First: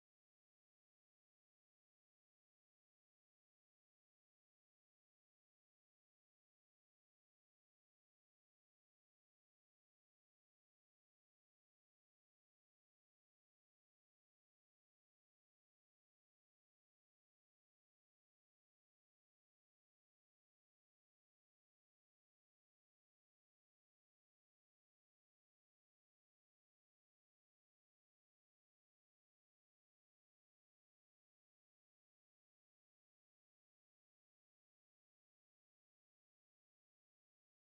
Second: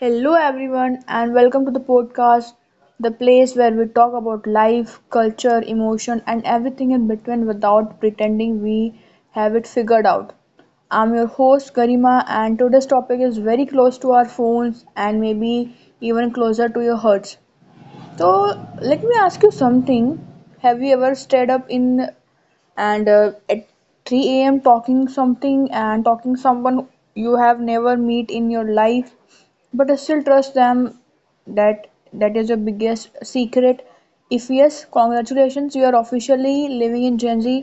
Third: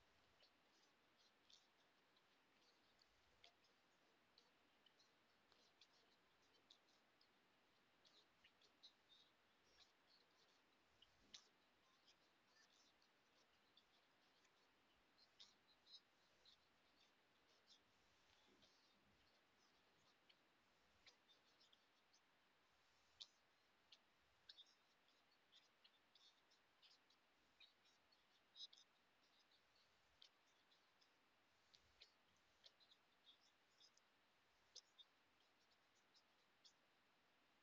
Hello, everyone, and welcome to the podcast, the place where we talk about life, culture, emotion, and everything in between without pretending we have it figured out. I'm your host, Garima, and today's topic is very close to our phones and maybe even closer to your hearts. So, let me ask you something. Have you ever stayed up in and at 3 a.m. talking something and talking someone you have never meet in your life, but I still trust them. That is your biggest secret. If yes, congratulations, you are officially living in Gen Z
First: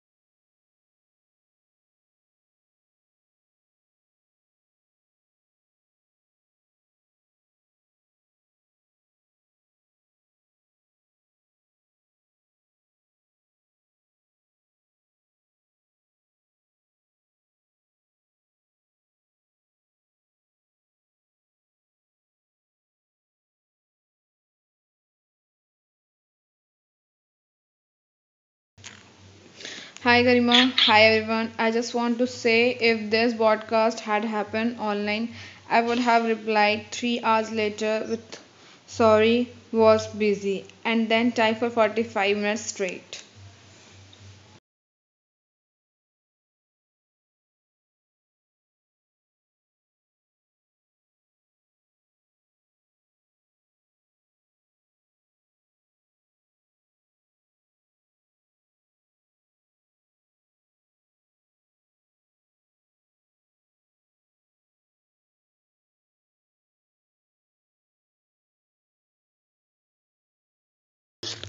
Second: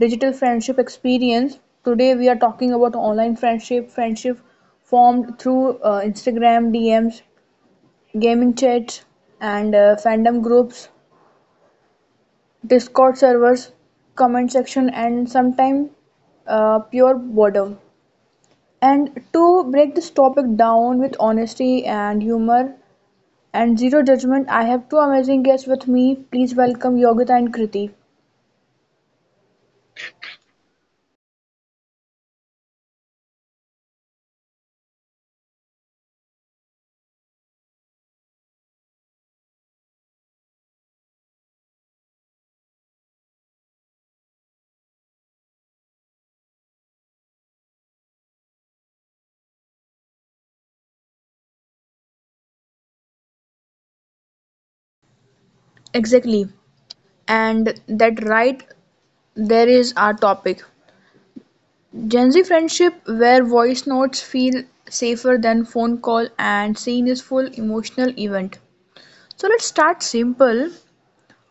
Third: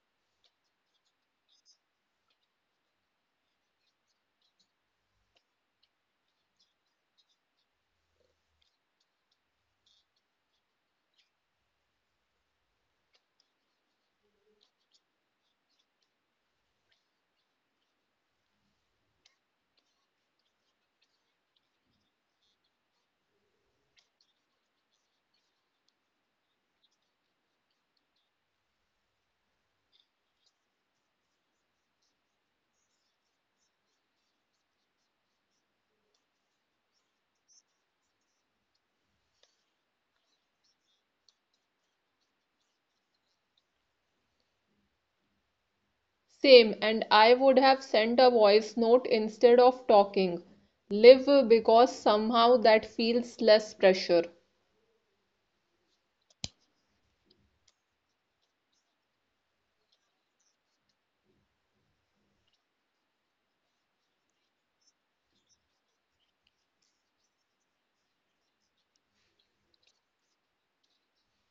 digital friendship experience. Today we are talking about online friendship, friendship formed through Instagram DMs, gaming chats, and fandom groups, Discord servers, comment section, and sometimes pure boredom. And to break this topic down with honesty and humor and zero judgment, I have two amazing guests with me. Please welcome Yogita and Kriti. Hi Garima, hi everyone. I just want to say if this broadcast had happened online, I would have replied 3 hours later with sorry, was busy, and then type for 45 minutes straight. Same, and I would have sent a voice note instead of talking live because somehow that feels less pressure. Exactly. And that right there is our topic. Gen Z friendship where voice notes feel safer than phone call and scene is full emotional event. So let's start simple.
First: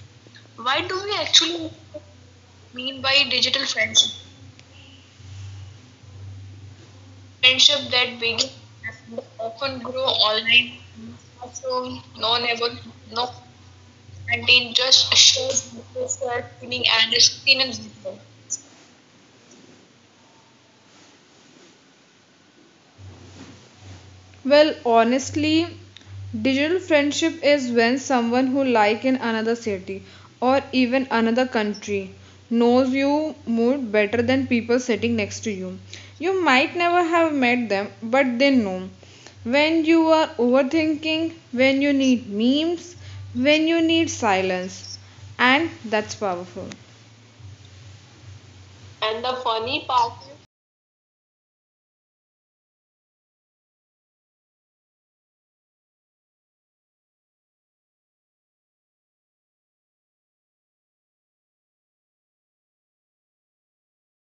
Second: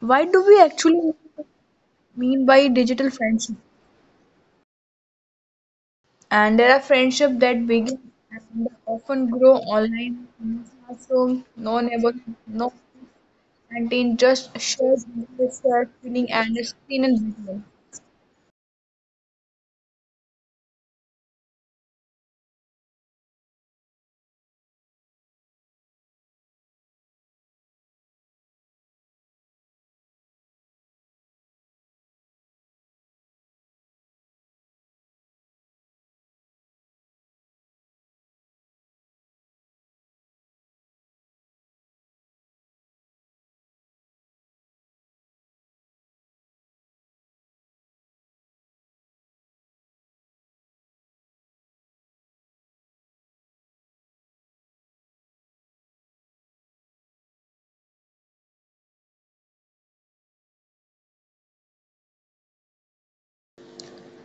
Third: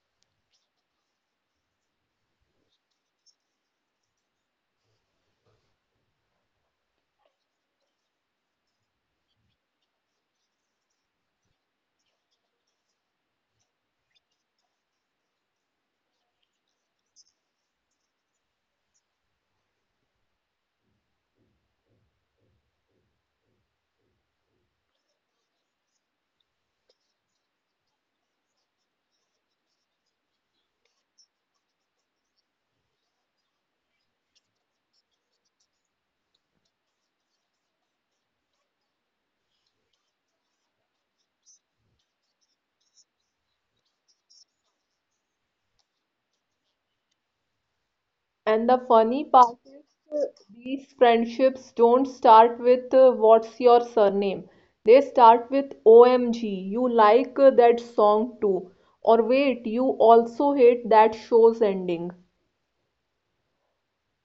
Why do we Why do actually we actually mean by mean digital by friendship? digital friendship? And there are friendship that Friendship begin that begin and often grow often grow online, no online, classroom, no so neighborhood, no no never no canteen, just contain shares, just shows shared feeling messages, and a feeling screen and and is seen video. in video. Well, honestly, digital friendship is when someone who like in another city or even another country knows you more better than people sitting next to you. You might never have met them, but they know. When you are overthinking, when you need memes, when you need silence, and that's powerful. And the And funny the part is, funny part uh, these friendships don't start with what's your surname. They start with OMG, you like that song too. Or wait, you also hate that show's ending.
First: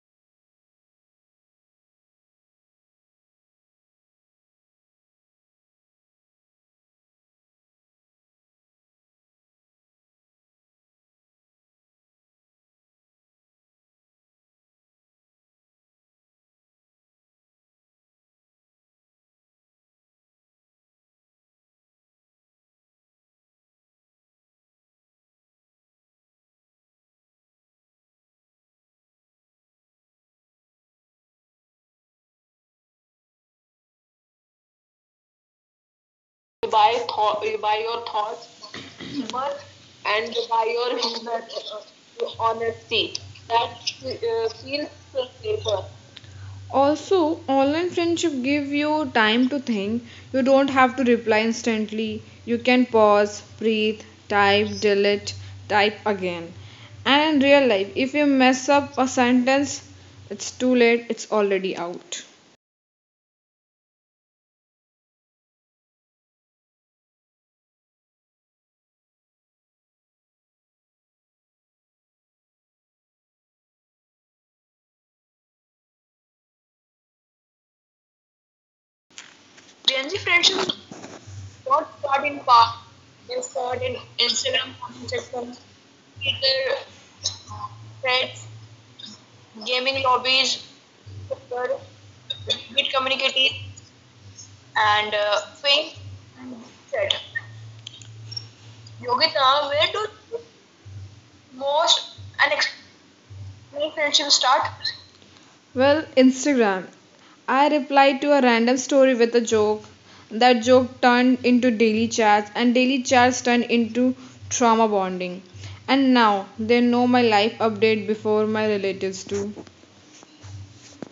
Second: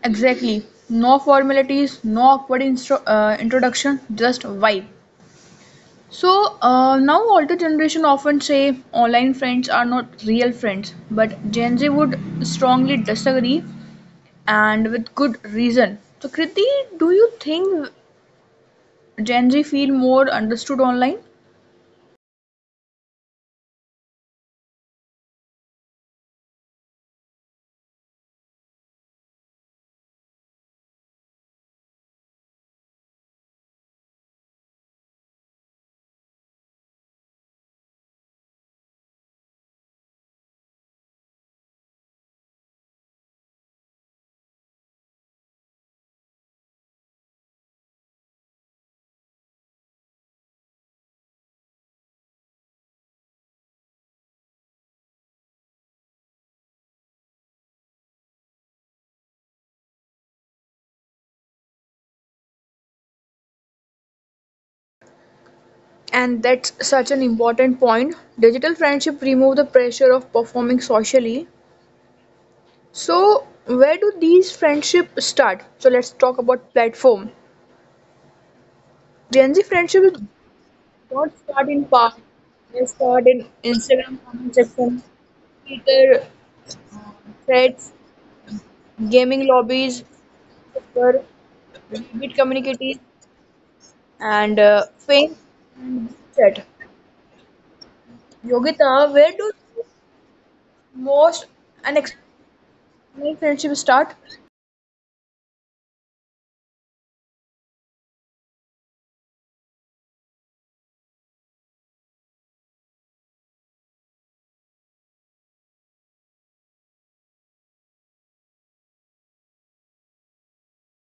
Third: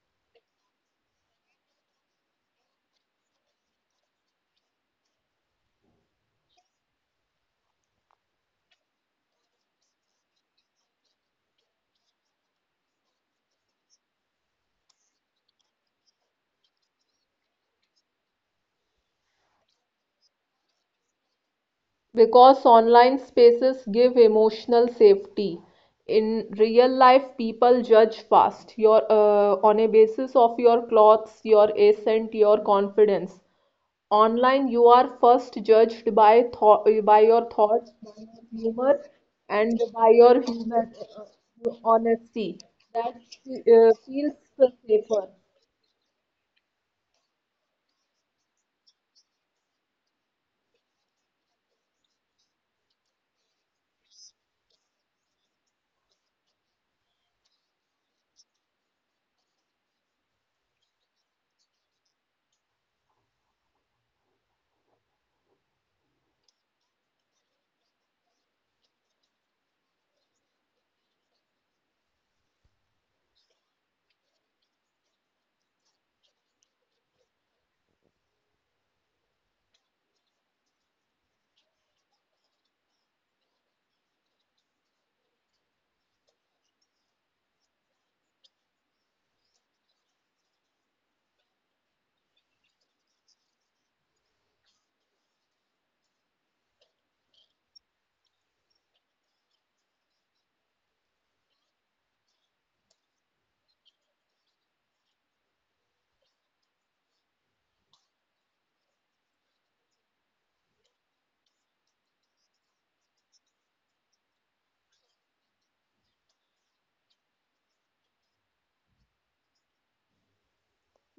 Exactly. No formalities, no awkward introduction, just vibe. So now older generation often say online friends are not real friends, but Gen Z would strongly disagree and with good reason. So Kriti, do you think Gen Z feel more understood online? Because online spaces give emotional safety. In real life, people judge fast your on a basis of your clothes, your accent, your confidence. Online, you are first judged by you thought, buy by thought your you buy thoughts, your by thoughts your humor, humor and by and your you buy human your humor honesty. That honesty that uh, feels feels safer. safer. Also, online friendship give you time to think. You don't have to reply instantly. You can pause, breathe, type, delete, type again. And in real life, if you mess up a sentence, it's too late. It's already out. And that's such an important point. Digital friendship remove the pressure of performing socially. So, where do these friendships start? So, let's talk about platform. Gen Z Gen friendships Z friendships don't start in not past. shot in Park, They start they in shot in Instagram comment Amsterdam, section, Manchester, Twitter Twitter threads, threads, gaming gaming lobbies, lobbies, Twitter, Reddit with communities, communities, and and fame Fink and chat. said, Yogita, where do Yogita, where do most most Many friendships more. start? Well, Instagram. I replied to a random story with a joke. That joke turned into daily chats, and daily chats turned into trauma bonding. And now they know my life update before my relatives do.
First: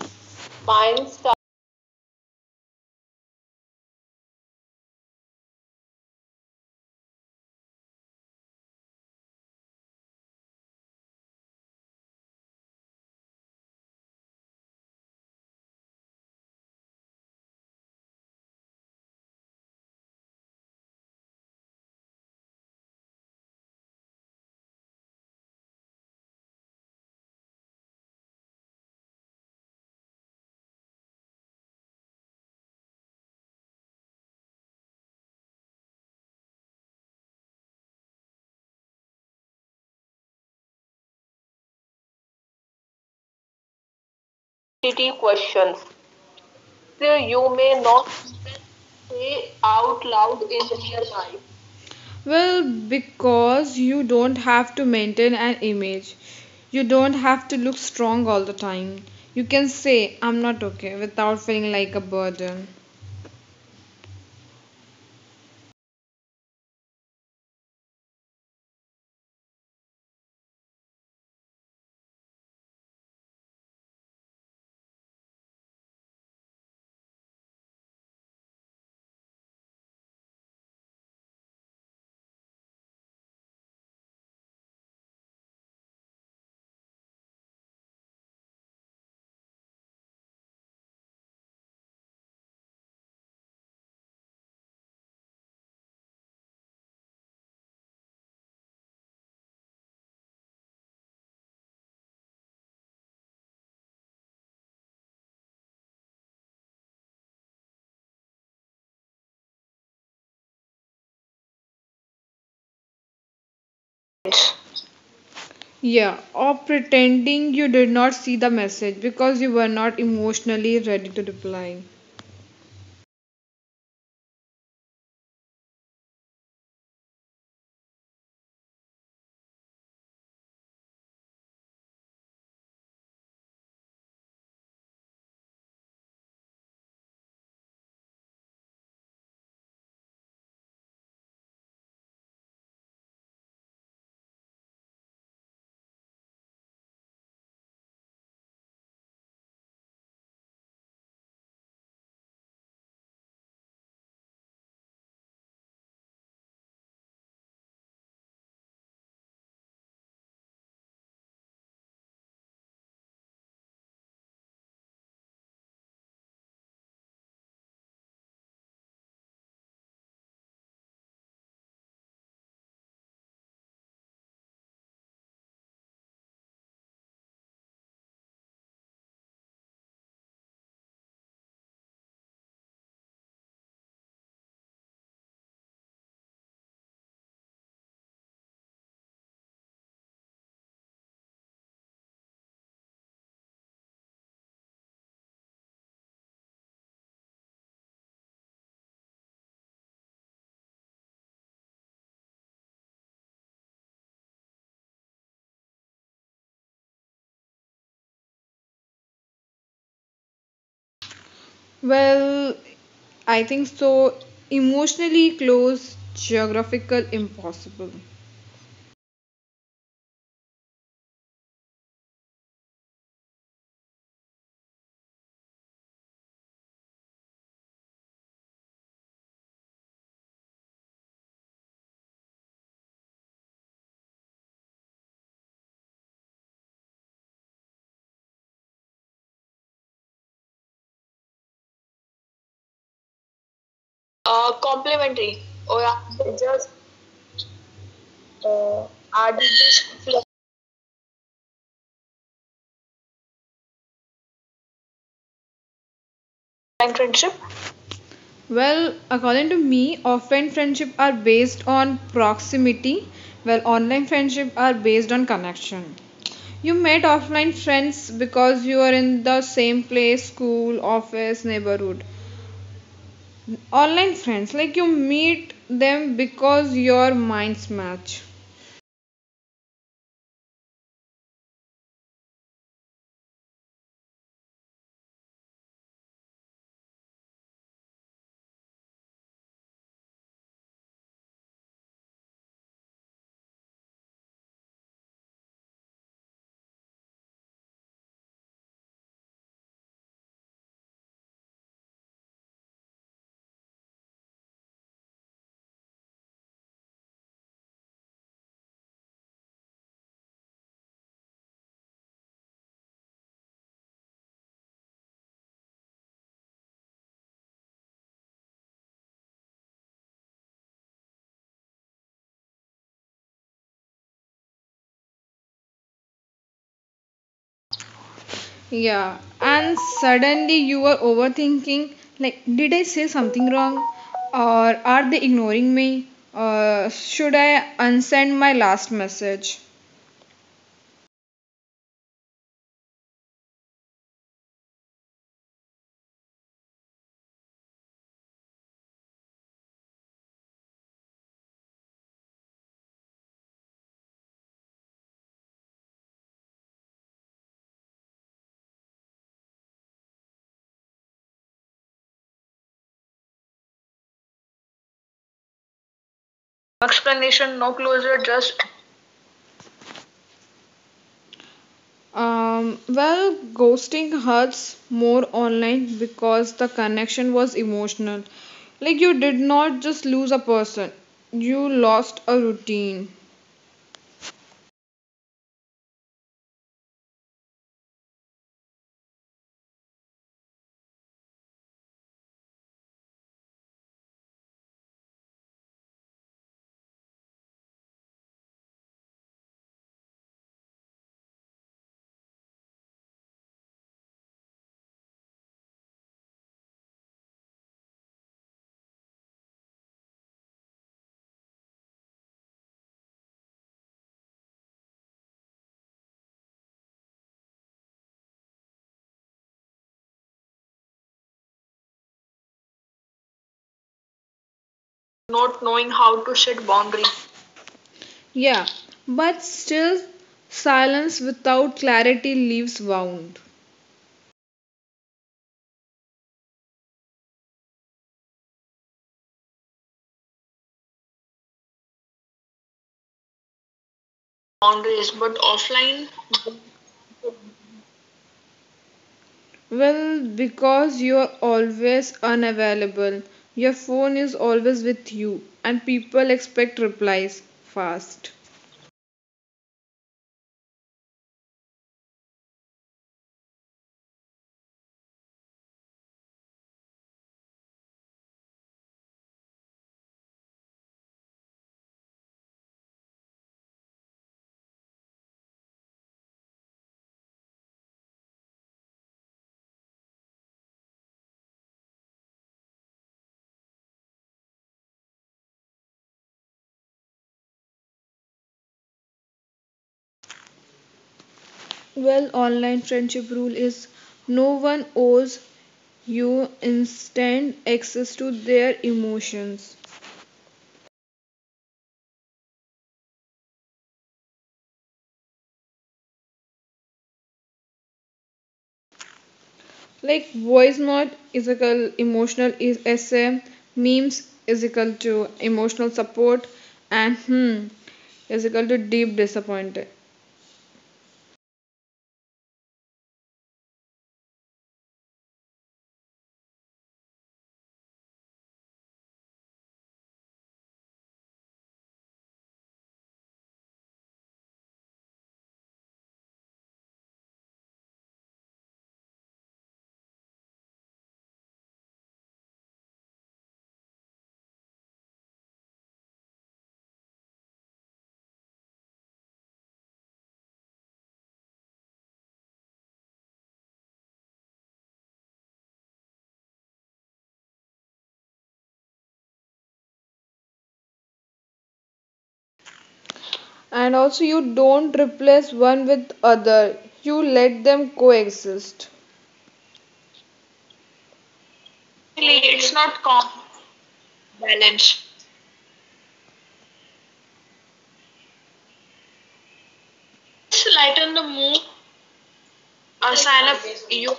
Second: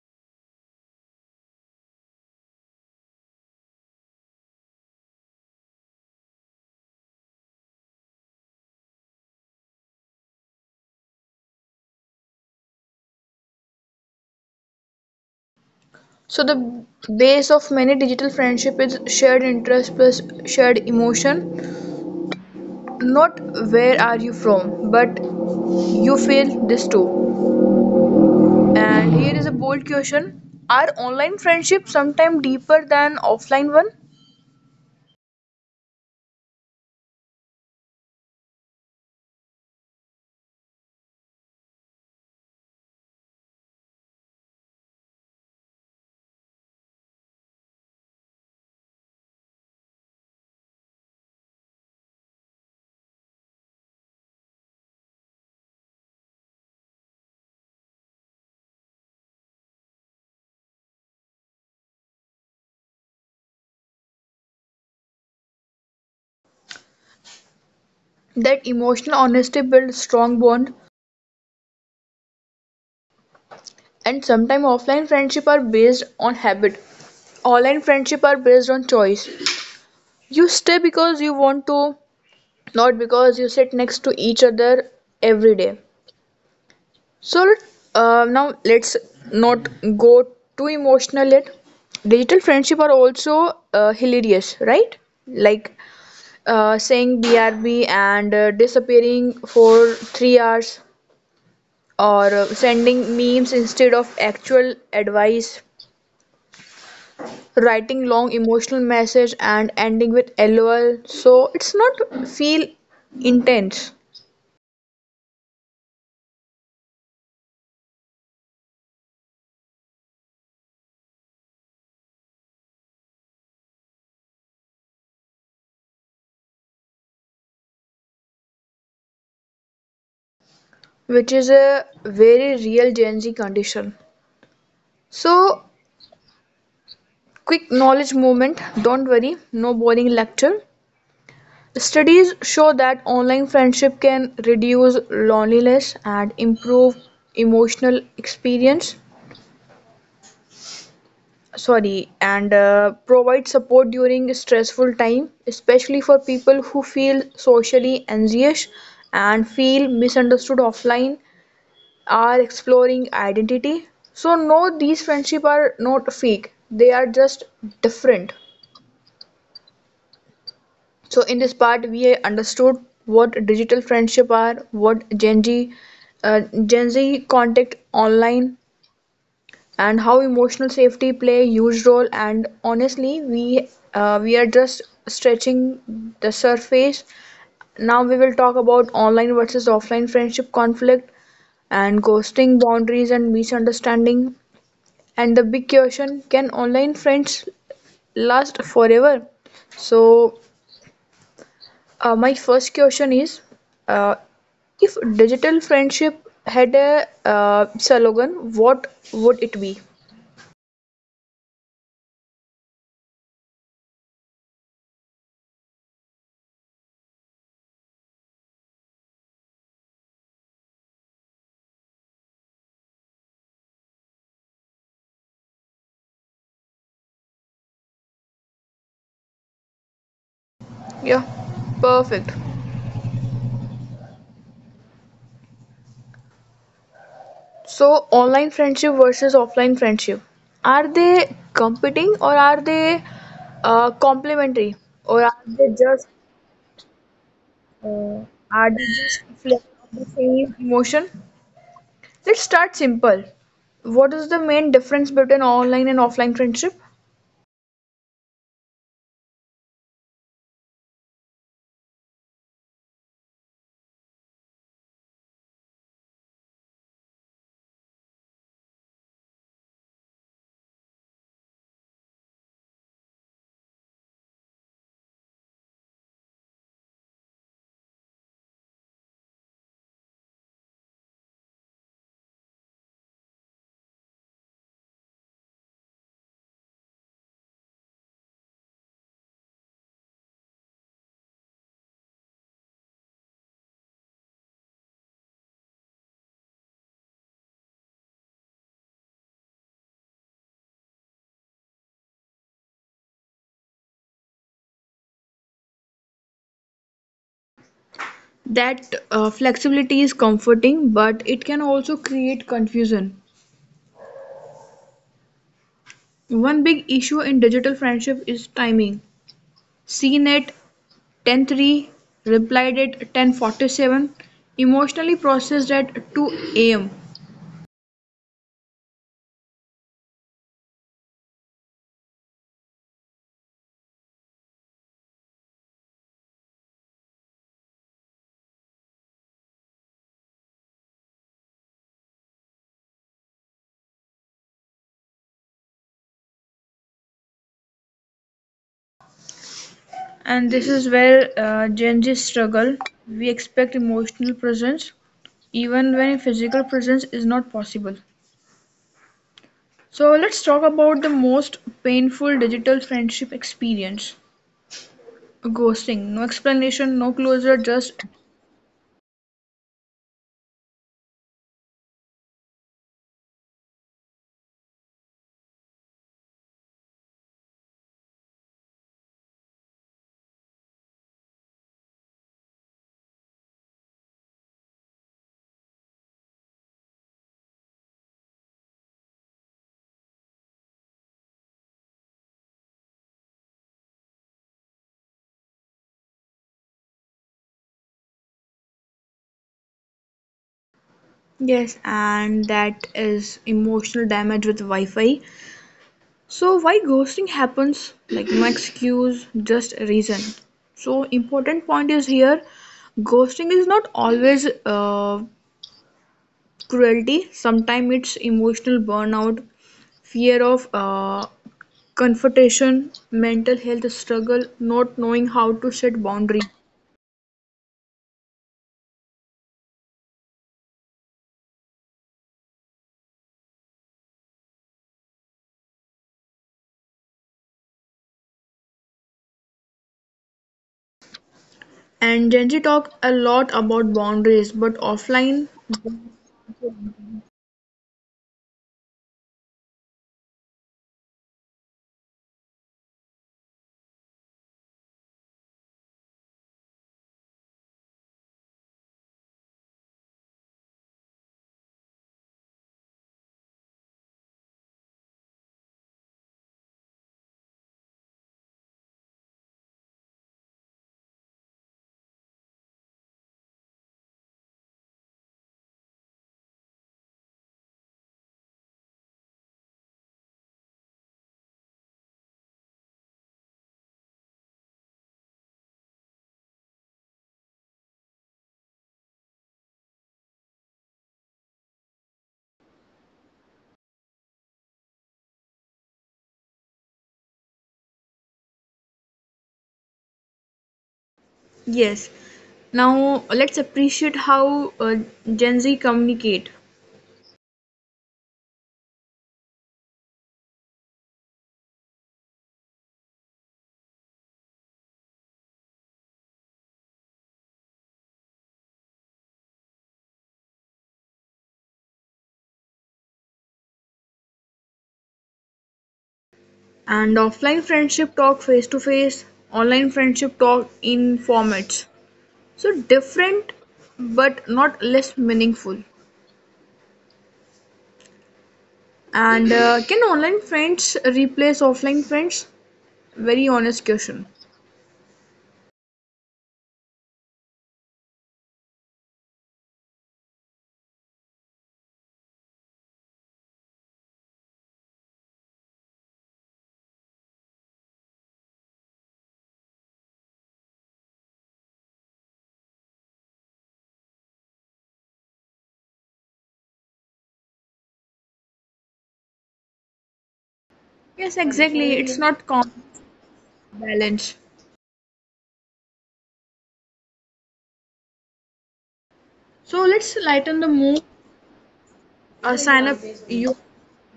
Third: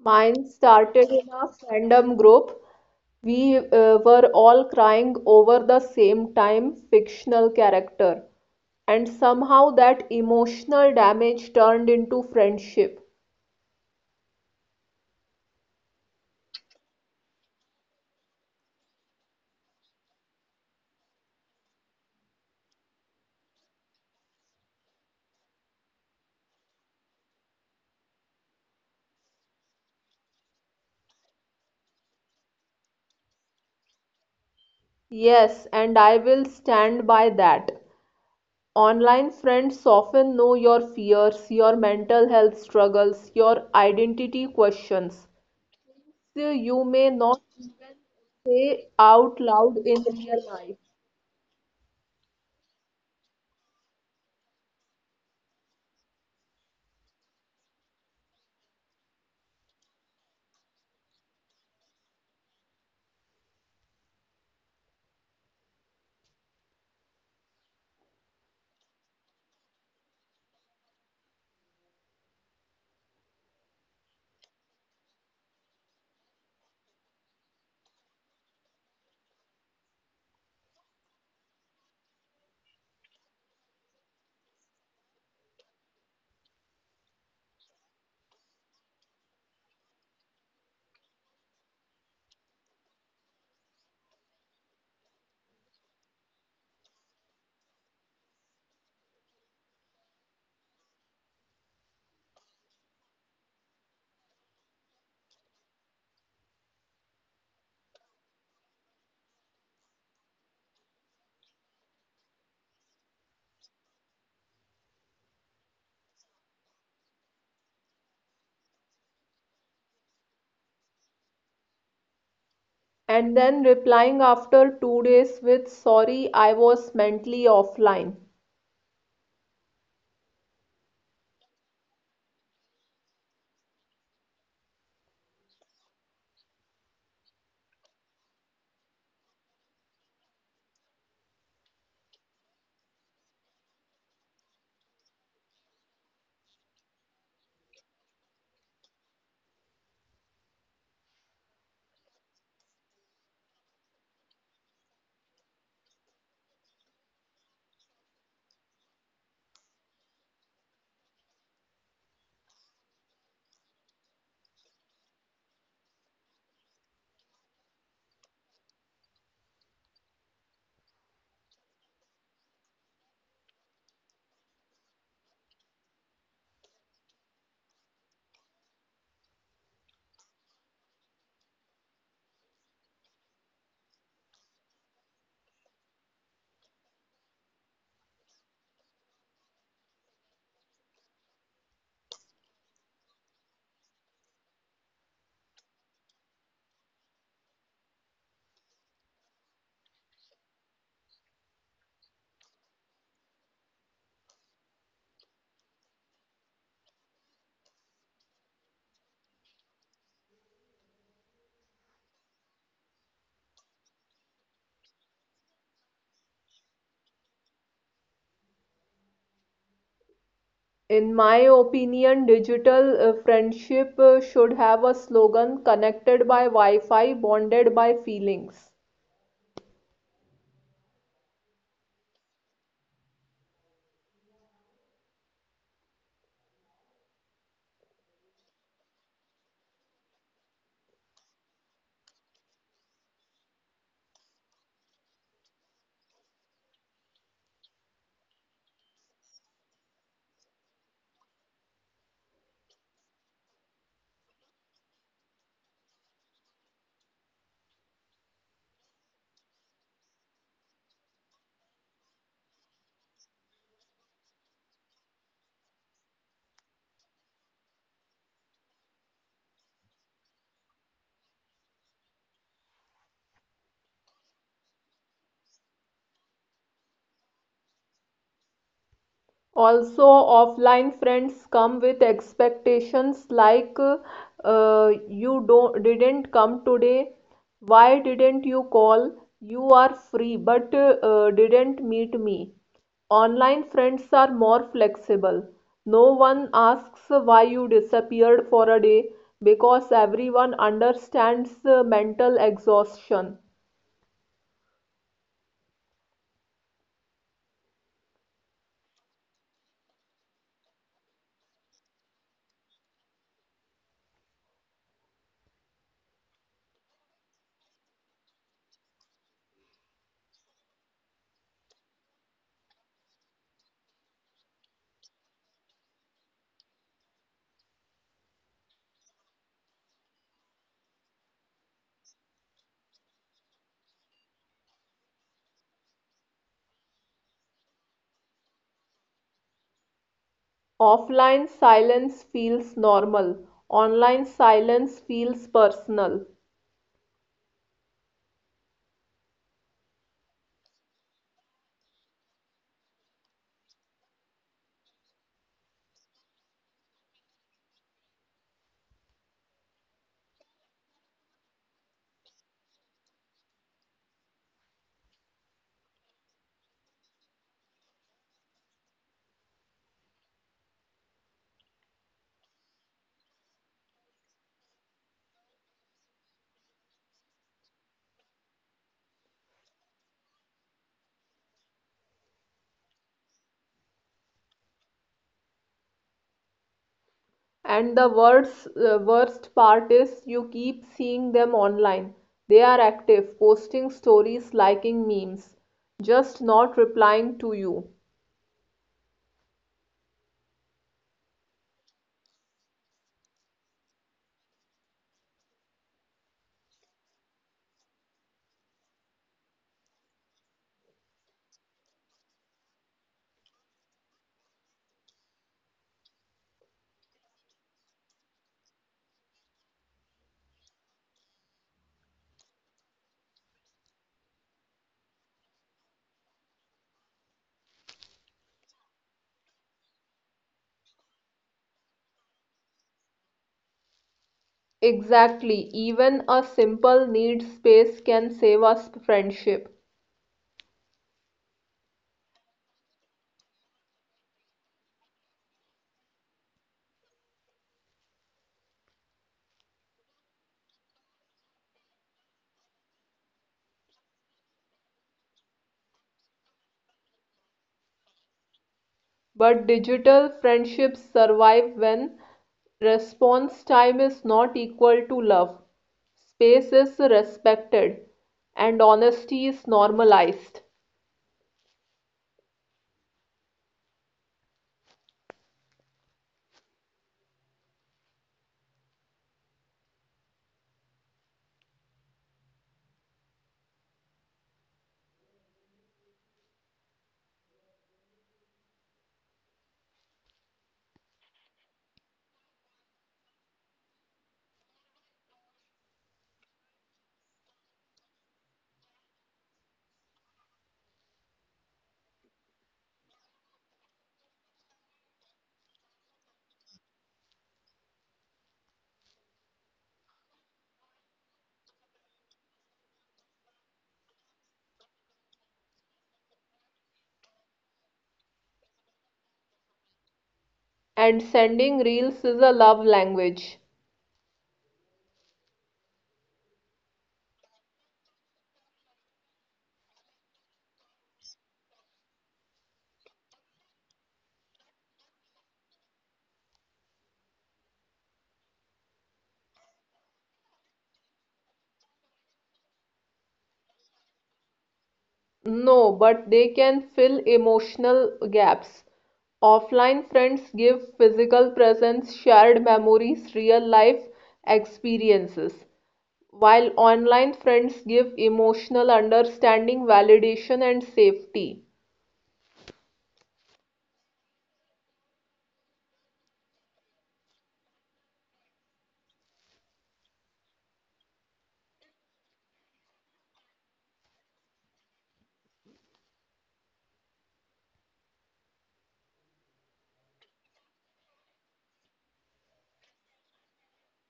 Mine started in Mind-stability a fandom group. We were all crying over the same time fictional character, and somehow that emotional damage turned into friendship. So the base of many digital friendship is shared interest plus shared emotion. Not where are you from, but you feel this too. And here is a bold question. Are online friendships sometimes deeper than offline one? Yes, and I will stand by that. Online friends often know your fears, your mental health struggles, your identity questions. questions. So you So may not you may even not say out say loud out in loud real in life. real life. Well, because you don't have to maintain an image. You don't have to look strong all the time. You can say, I'm not okay, without feeling like a burden. That emotional honesty builds strong bond, and sometimes offline friendship are based on habit. Online friendship are based on choice. You stay because you want to, not because you sit next to each other every day. So now let's not go too emotional yet. Digital friendship are also hilarious, right? Like saying brb and disappearing for 3 hours, or sending memes instead of actual advice, writing long emotional message and ending with lol so it's not feel intense, Yeah, or pretending you did not see the message because you were not emotionally ready to reply. And then replying after 2 days with sorry, I was mentally offline. which is a very real Gen Z condition. So, quick knowledge moment, don't worry, no boring lecture. Studies show that online friendship can reduce loneliness and improve emotional experience. Sorry, and provide support during stressful time, especially for people who feel socially anxious and feel misunderstood offline, are exploring identity. So no, these friendship are not fake. They are just different. So in this part, we understood what digital friendship are, what Gen Z contact online, and how emotional safety play a huge role. And honestly, we are just stretching the surface. Now we will talk about online versus offline friendship conflict and ghosting boundaries and misunderstanding, and the big question, can online friends last forever? So my first question is, uh, if digital friendship had a slogan, what would it be? Well, I think so. Emotionally close, geographical impossible. In my opinion, digital friendship should have a slogan, connected by wi-fi, bonded by feelings. Yeah, perfect. So online friendship versus offline friendship, are they competing, or are they Uh, complementary, or complimentary, are they or just uh, uh, are they reflect just the flying same emotion? Let's start simple. What is the main difference between online and offline friendship? friendship? Well, according to me, offline friendship are based on proximity, while online friendship are based on connection. You met offline friends because you are in the same place, school, office, neighborhood. Online friends like you meet them because your minds match. Also, offline friends come with expectations like, you don't didn't come today. Why didn't you call? You are free but didn't meet me. Online friends are more flexible. No one asks why you disappeared for a day because everyone understands mental exhaustion. That flexibility is comforting, but it can also create confusion. One big issue in digital friendship is timing. Seen at 10:03, replied at 10:47, emotionally processed at 2 a.m. Yeah, and suddenly you are overthinking, like did I say something wrong, or are they ignoring me, or should I unsend my last message? Offline silence feels normal. Online silence feels personal. And this is where Gen Z struggle. We expect emotional presence even when physical presence is not possible. So let's talk about the most painful digital friendship experience. Ghosting. No explanation, no Explanation, closure, no just. closure, just well ghosting hurts more online because the connection was emotional, like you did not just lose a person, you lost a routine. And the worst part is you keep seeing them online. They are active, posting stories, liking memes, just not replying to you. Yes, and that is emotional damage with Wi Fi. So, why ghosting happens? Like, no excuse, just a reason. So, important point is here, ghosting is not always cruelty, sometimes it's emotional burnout, fear of confrontation, mental health struggle, not knowing how to set Not boundaries. knowing how to set boundaries. Yeah, but still, silence without clarity leaves wound. Exactly, even a simple need space can save us friendship. And Gen Z talk a lot about boundaries, but offline, Boundaries, but offline, well, because you are always unavailable, your phone is always with you, and people expect replies fast. But digital friendships survive when response time is not equal to love, space is respected, and honesty is normalized. Well, online friendship rule is no one owes you instant access to their emotions. yes. Now let's appreciate how Gen Z communicate. Like voice note is equal emotional is essay, memes is equal to emotional support, and hmm is equal to deep disappointed. And sending reels is a love language. And offline friendship talk face to face, online friendship talk in formats. So different, but not less meaningful. And can online friends replace offline friends? Very honest question. No, but they can fill emotional gaps. Offline friends give physical presence, shared memories, real life experiences, while online friends give emotional understanding, validation, and safety. And also you don't replace one with other. You let them coexist. Yes, exactly. It's Really, not common. it's not com Balance. balance. So let's lighten Let's the mood. lighten the mood. Sign up Sign you up you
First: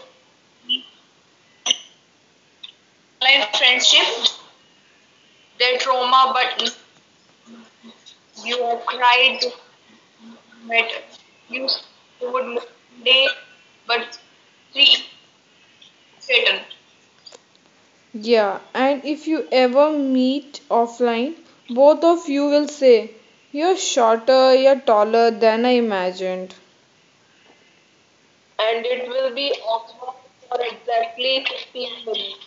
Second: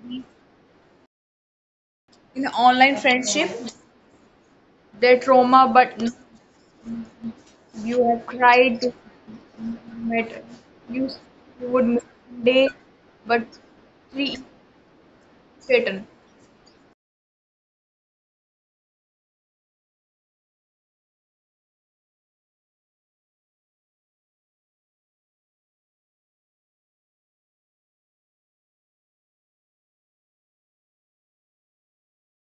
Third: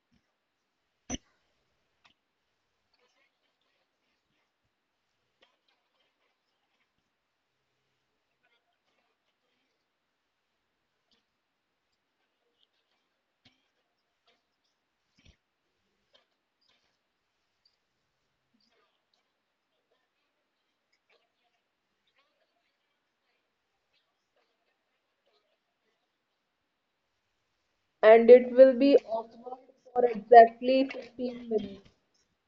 in online online friendship. friendship, Their trauma, their but no, trauma, but you have you are cried, you cried met, method you, you used would miss one would day, day but but three three pattern. Satan. Yeah, and if you ever meet offline, both of you will say, you're shorter, you're taller than I imagined. And it will And be it will be awkward for awkward for exactly exactly 15 minutes. 15 minutes.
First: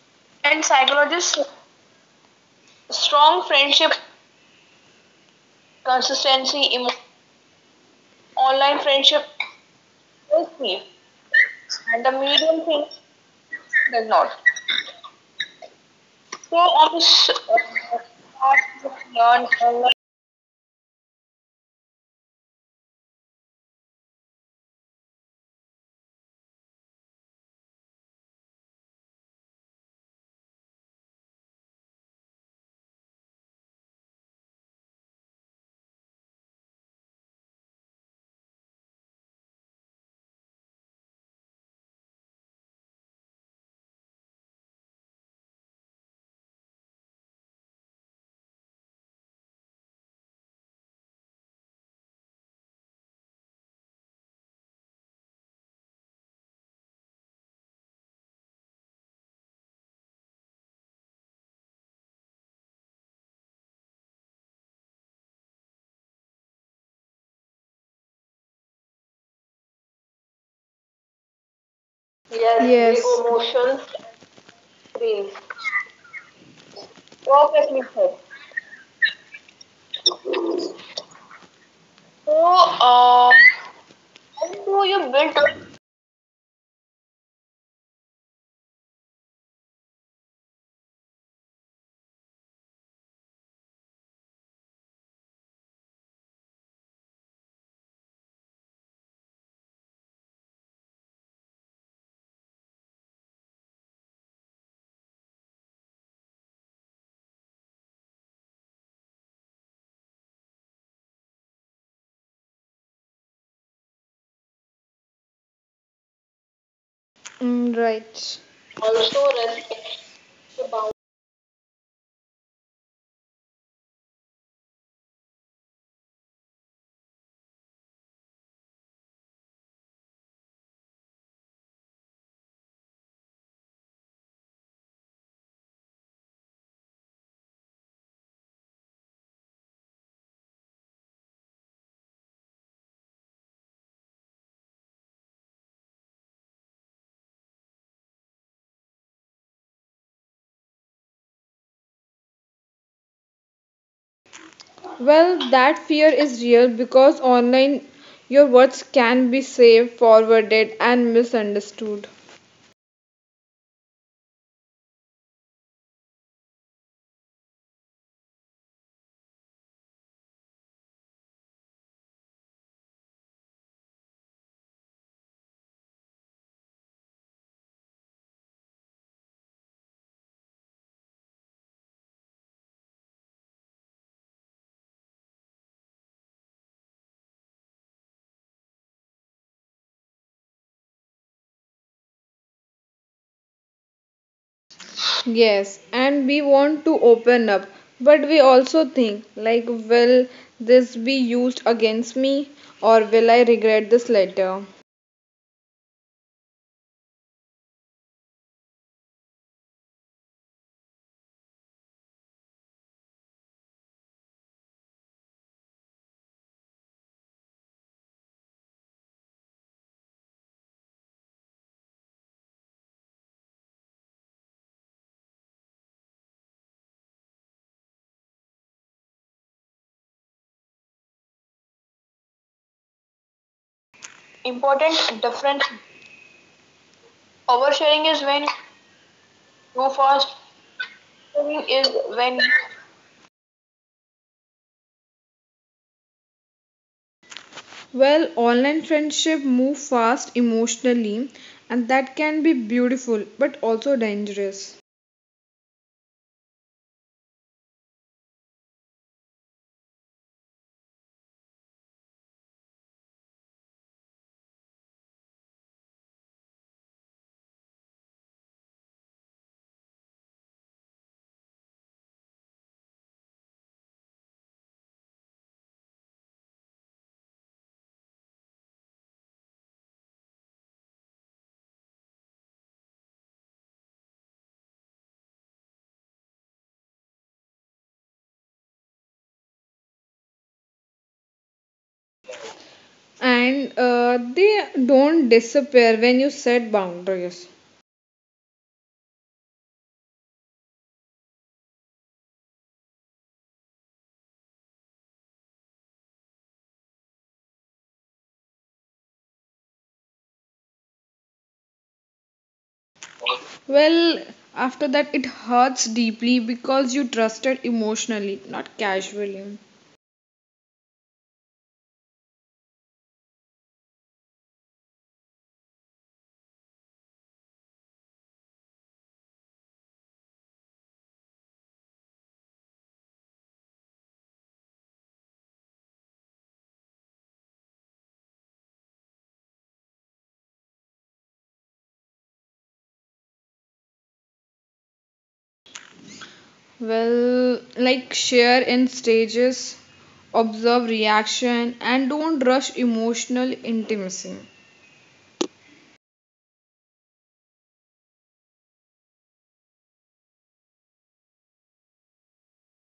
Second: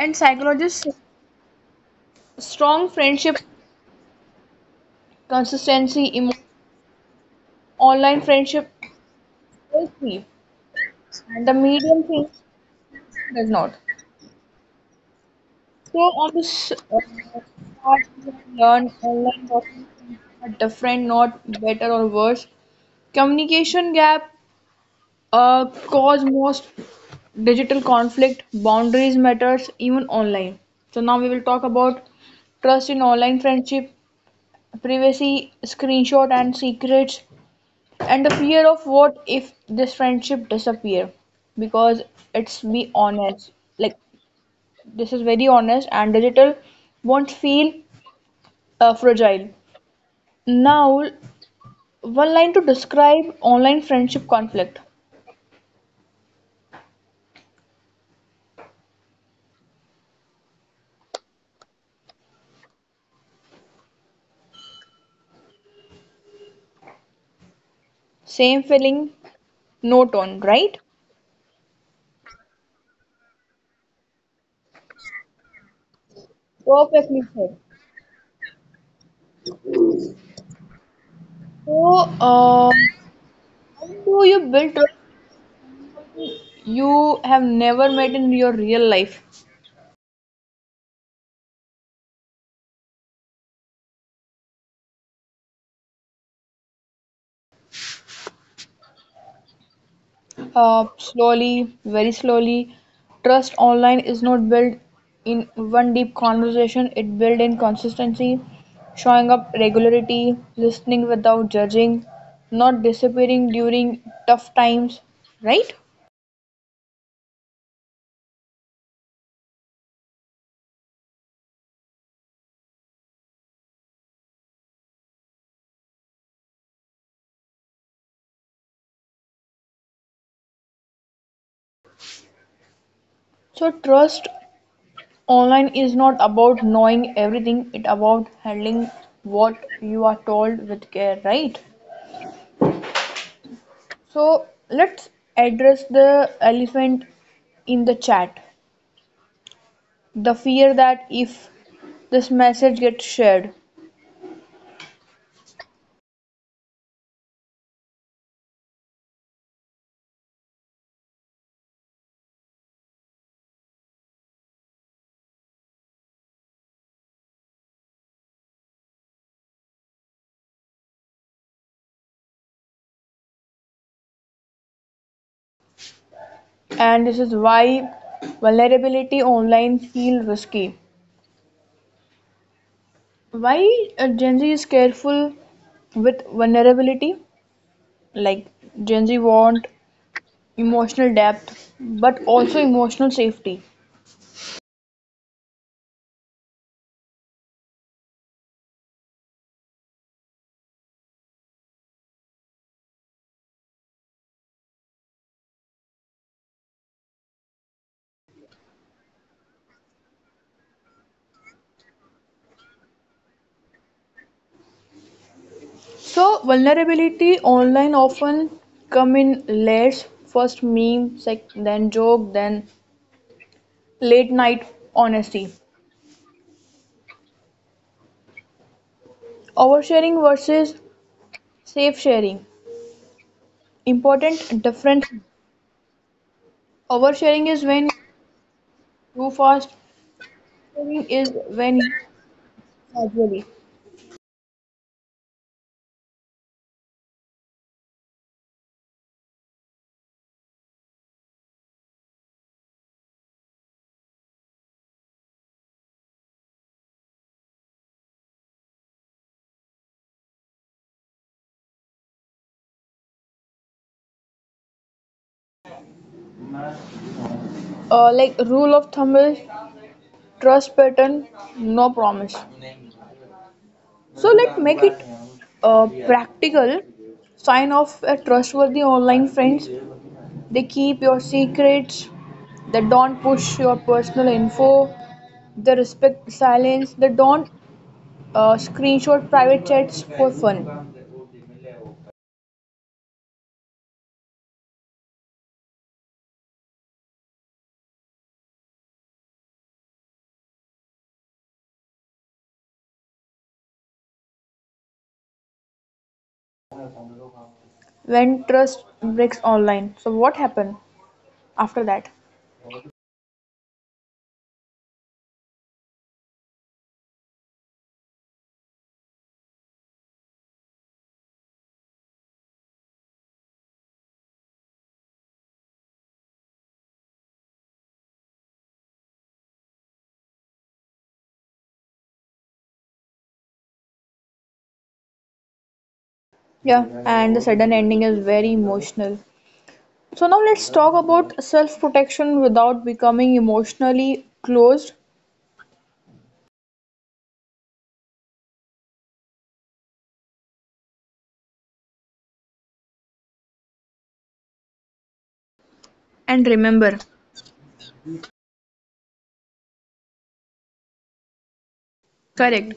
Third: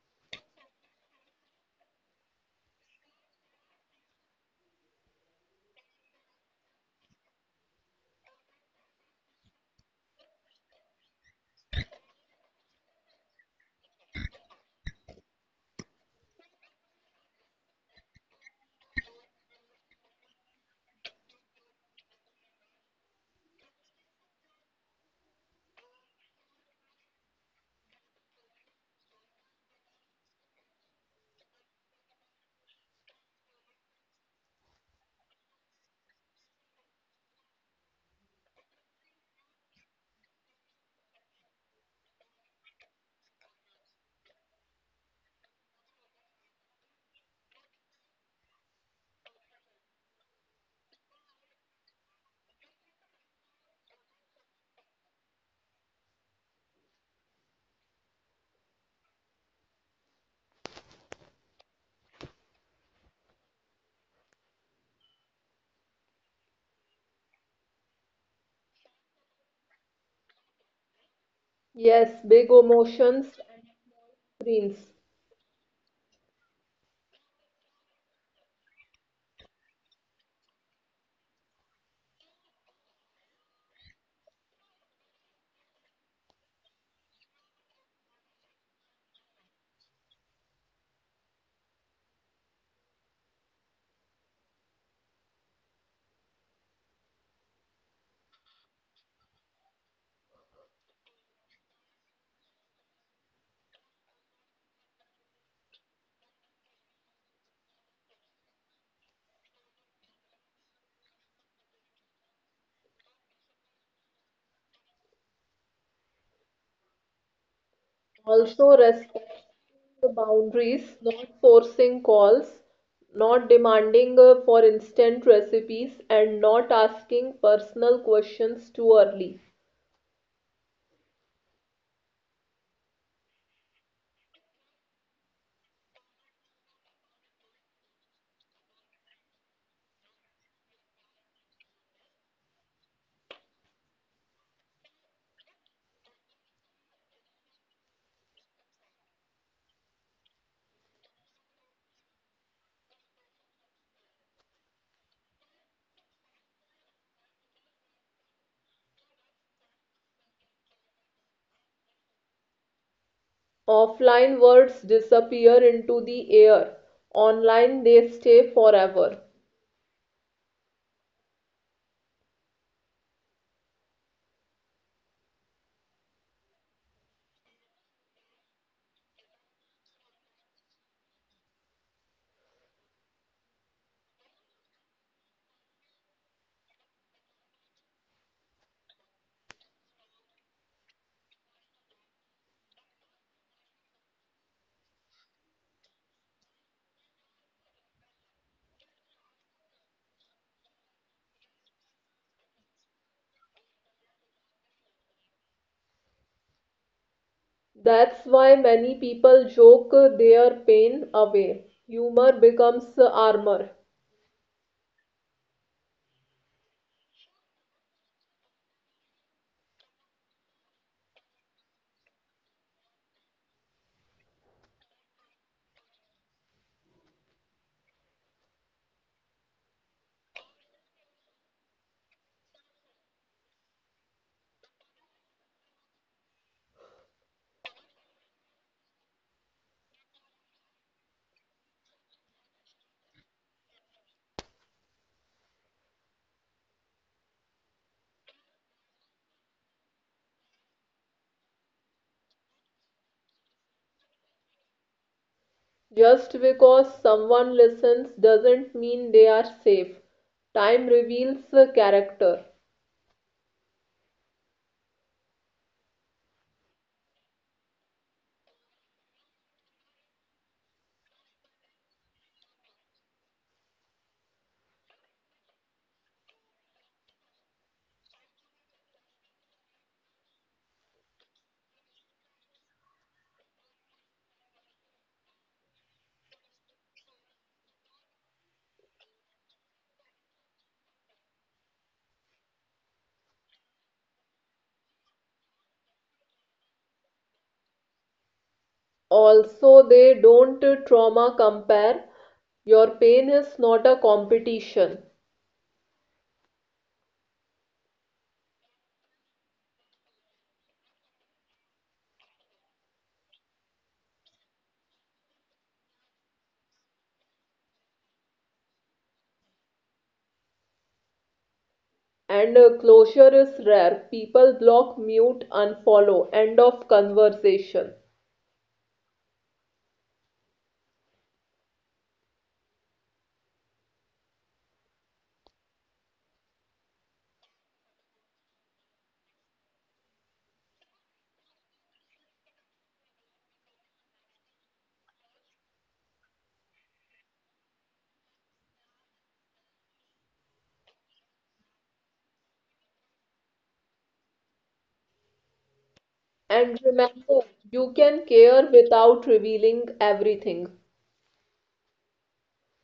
And And psychologists say psychologists, strong friendship, strong friendship, consistency, emo- consistency, emo- online friendship online friendship will see, is key. and the medium And the thing medium thing does not. does not. So on So this I was part, we I have learn online a versus lot. are different, not better or worse. Communication gap cause most digital conflict. Boundaries matters even online. So now we will talk about trust in online friendship, privacy, screenshot and secrets, and the fear of what if this friendship disappear. Because it's be honest. Like, this is very honest and digital won't feel fragile. Now, one line to describe online friendship conflict. Same feeling, no tone, right? Yes, big Yes, yes, ego emotions and motions and screens. feelings. Perfectly said. Perfectly said. So, So um, uh, how do you build how do you trust build up? you have never met in your real life? Slowly, very slowly, trust online is not built in one deep conversation. It built in consistency, showing up regularity, listening without judging, not disappearing during tough times, right? Mm, right. Also Also respecting respect the the bound. boundaries, not forcing calls, not demanding for instant recipes, and not asking personal questions too early. So trust online is not about knowing everything, it about handling what you are told with care, right? So let's address the elephant in the chat. The fear that if this message gets shared, Well, that fear is real because online your words can be saved, forwarded, and misunderstood. Offline words disappear into the air. Online, they stay forever. and this is why vulnerability online feels risky. Why Gen Z is careful with vulnerability? Like, Gen Z want emotional depth, but also emotional safety. Yes, and we want to open up, but we also think, like, will this be used against me or will I regret this later? That's why many people joke their pain away. Humor becomes armor. So vulnerability online often come in layers. First meme, then joke, then late night honesty. Oversharing versus safe sharing. Important difference. Important difference, Oversharing is when oversharing is when you too fast. too fast, Sharing is sharing is when you when casually. well, online friendship move fast emotionally, and that can be beautiful but also dangerous. Just because someone listens doesn't mean they are safe. Time reveals the character. Like rule of thumb is trust pattern, no promise. So let's make it practical. Sign off a trustworthy online friends. They keep your secrets, they don't push your personal info, they respect silence, they don't screenshot private chats for fun. And they don't disappear when you set boundaries. Also, they don't trauma compare. Your pain is not a competition. When trust breaks online, so what happened after that? Well, after that, it hurts deeply because you trusted emotionally, not casually. And closure is rare. People block, mute, unfollow. End of conversation. Yeah, and the sudden ending is very emotional. So now let's talk about self protection without becoming emotionally closed. Well, like share in stages, observe reaction, and don't rush emotional intimacy. And And remember, remember, you can care without revealing everything. correct,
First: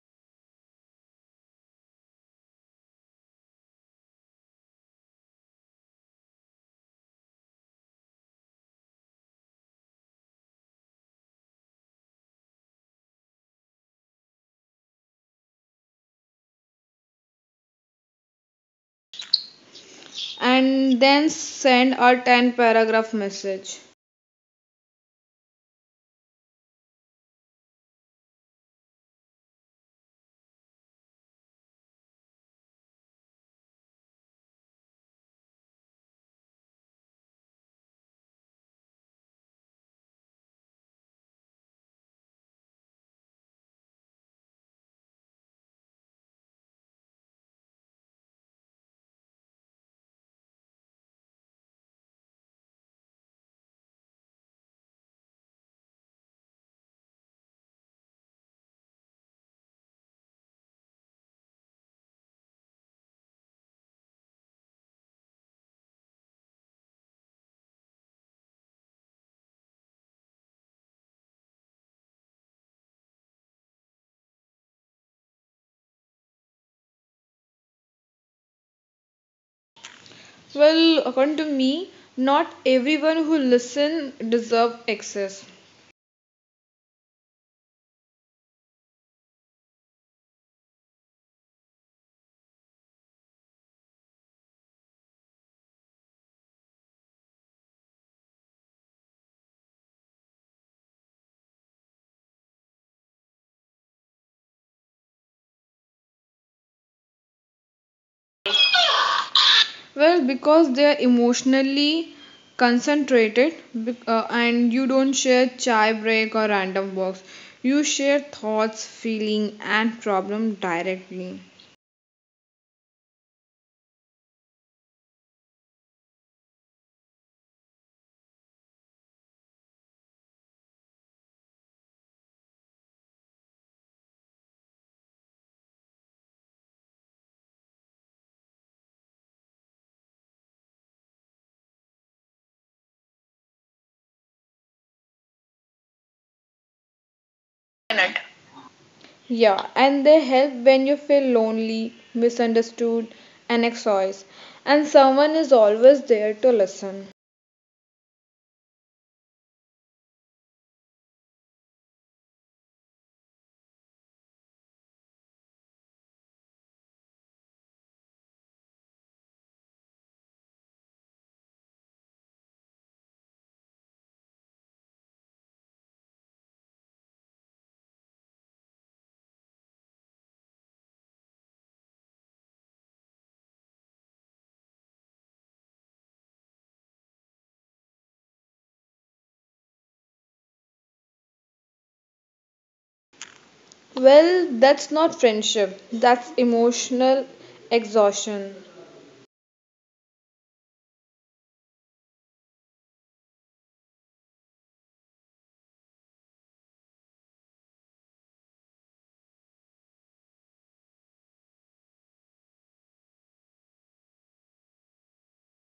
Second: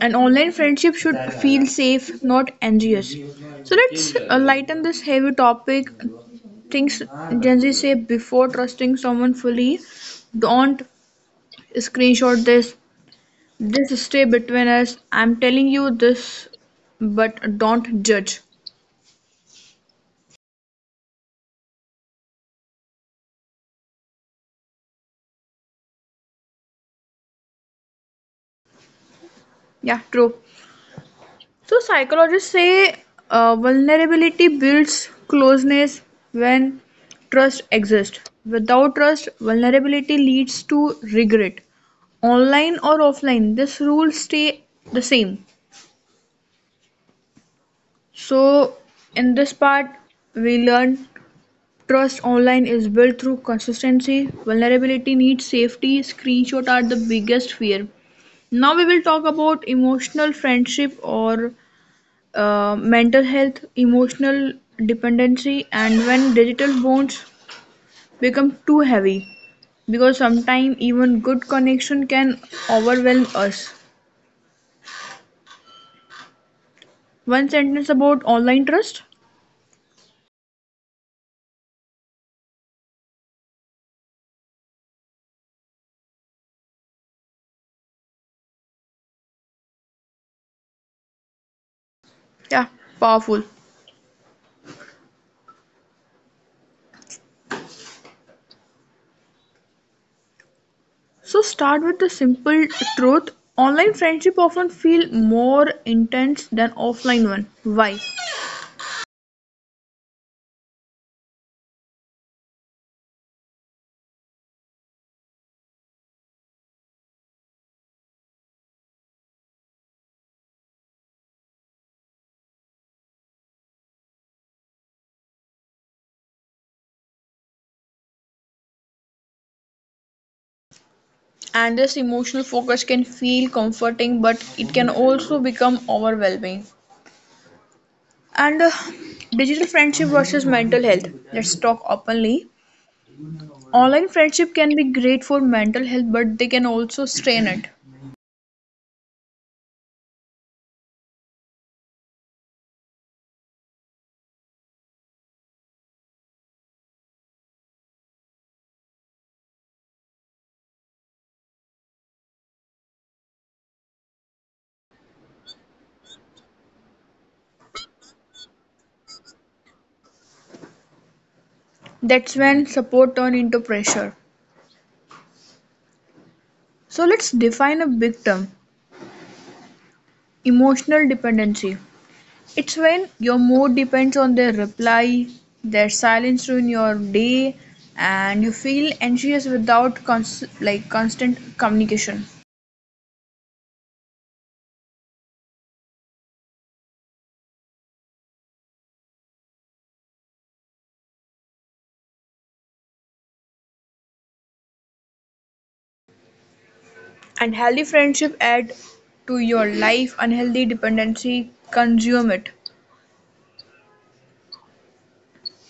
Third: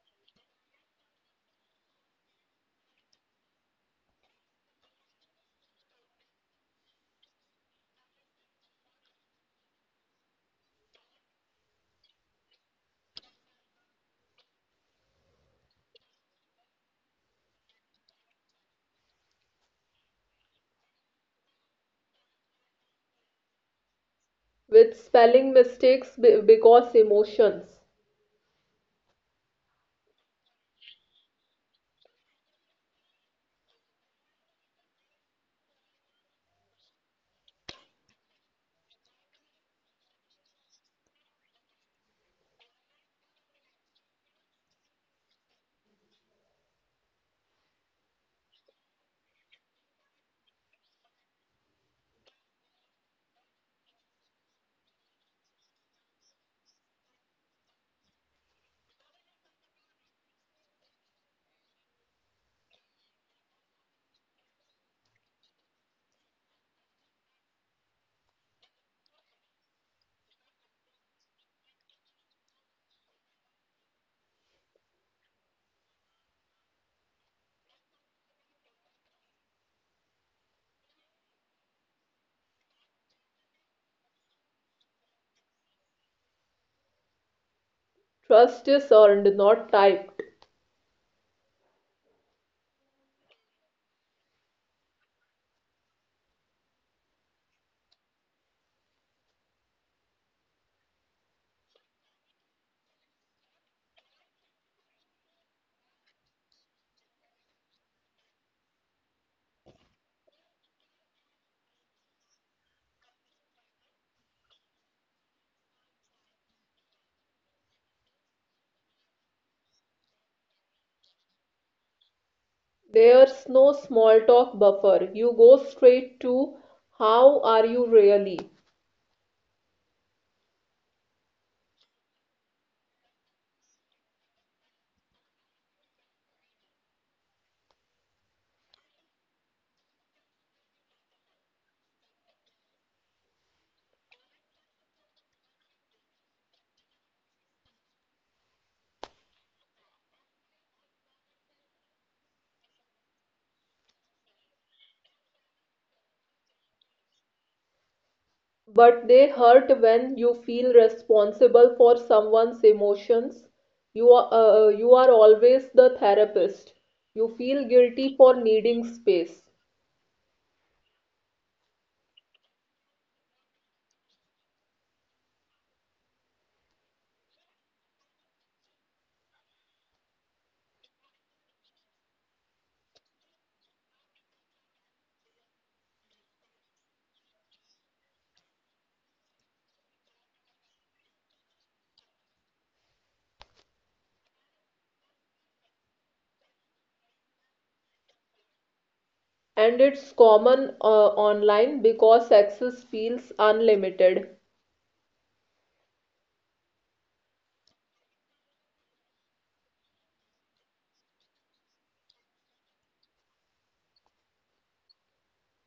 an online friendship should feel safe not anxious. So let's lighten this heavy topic, things Gen Z say before trusting someone fully. Don't screenshot this, this stay between us, I'm telling you this, but don't judge. And then send a 10 paragraph message. With spelling mistakes because emotions. Yeah, true. So psychologists say vulnerability builds closeness when trust exists. Without trust, vulnerability leads to regret, online or offline. This rule stay the same. So in this part we learned, trust online is built through consistency, vulnerability needs safety, screenshot are the biggest fear. Now we will talk about emotional friendship, or mental health, emotional dependency, and when digital bonds become too heavy, because sometimes even good connection can overwhelm us. One sentence about online trust. Well, according to me, not everyone who listen deserve access. Trust is earned, not typed. Yeah, powerful. So start with the simple truth. Online friendship often feel more intense than offline one. Why? Well, because they are emotionally concentrated and you don't share chai break or random walks. You share thoughts, feeling and problem directly. There's no small talk buffer. You go straight to how are you really? And this emotional focus can feel comforting, but it can also become overwhelming. And digital friendship versus mental health. Let's talk openly. Online friendship can be great for mental health, but they can also strain it. Minute. Yeah, and they help when you feel lonely, misunderstood, and exhausted, and someone is always there to listen. But they hurt when you feel responsible for someone's emotions. You are always the therapist. You feel guilty for needing space. That's when support turn into pressure. So let's define a big term, emotional dependency. It's when your mood depends on their reply, their silence ruin your day, and you feel anxious without like constant communication. Well, that's not friendship, that's emotional exhaustion. And it's common online because access feels unlimited. Unhealthy friendship add to your life. Unhealthy dependency consume it.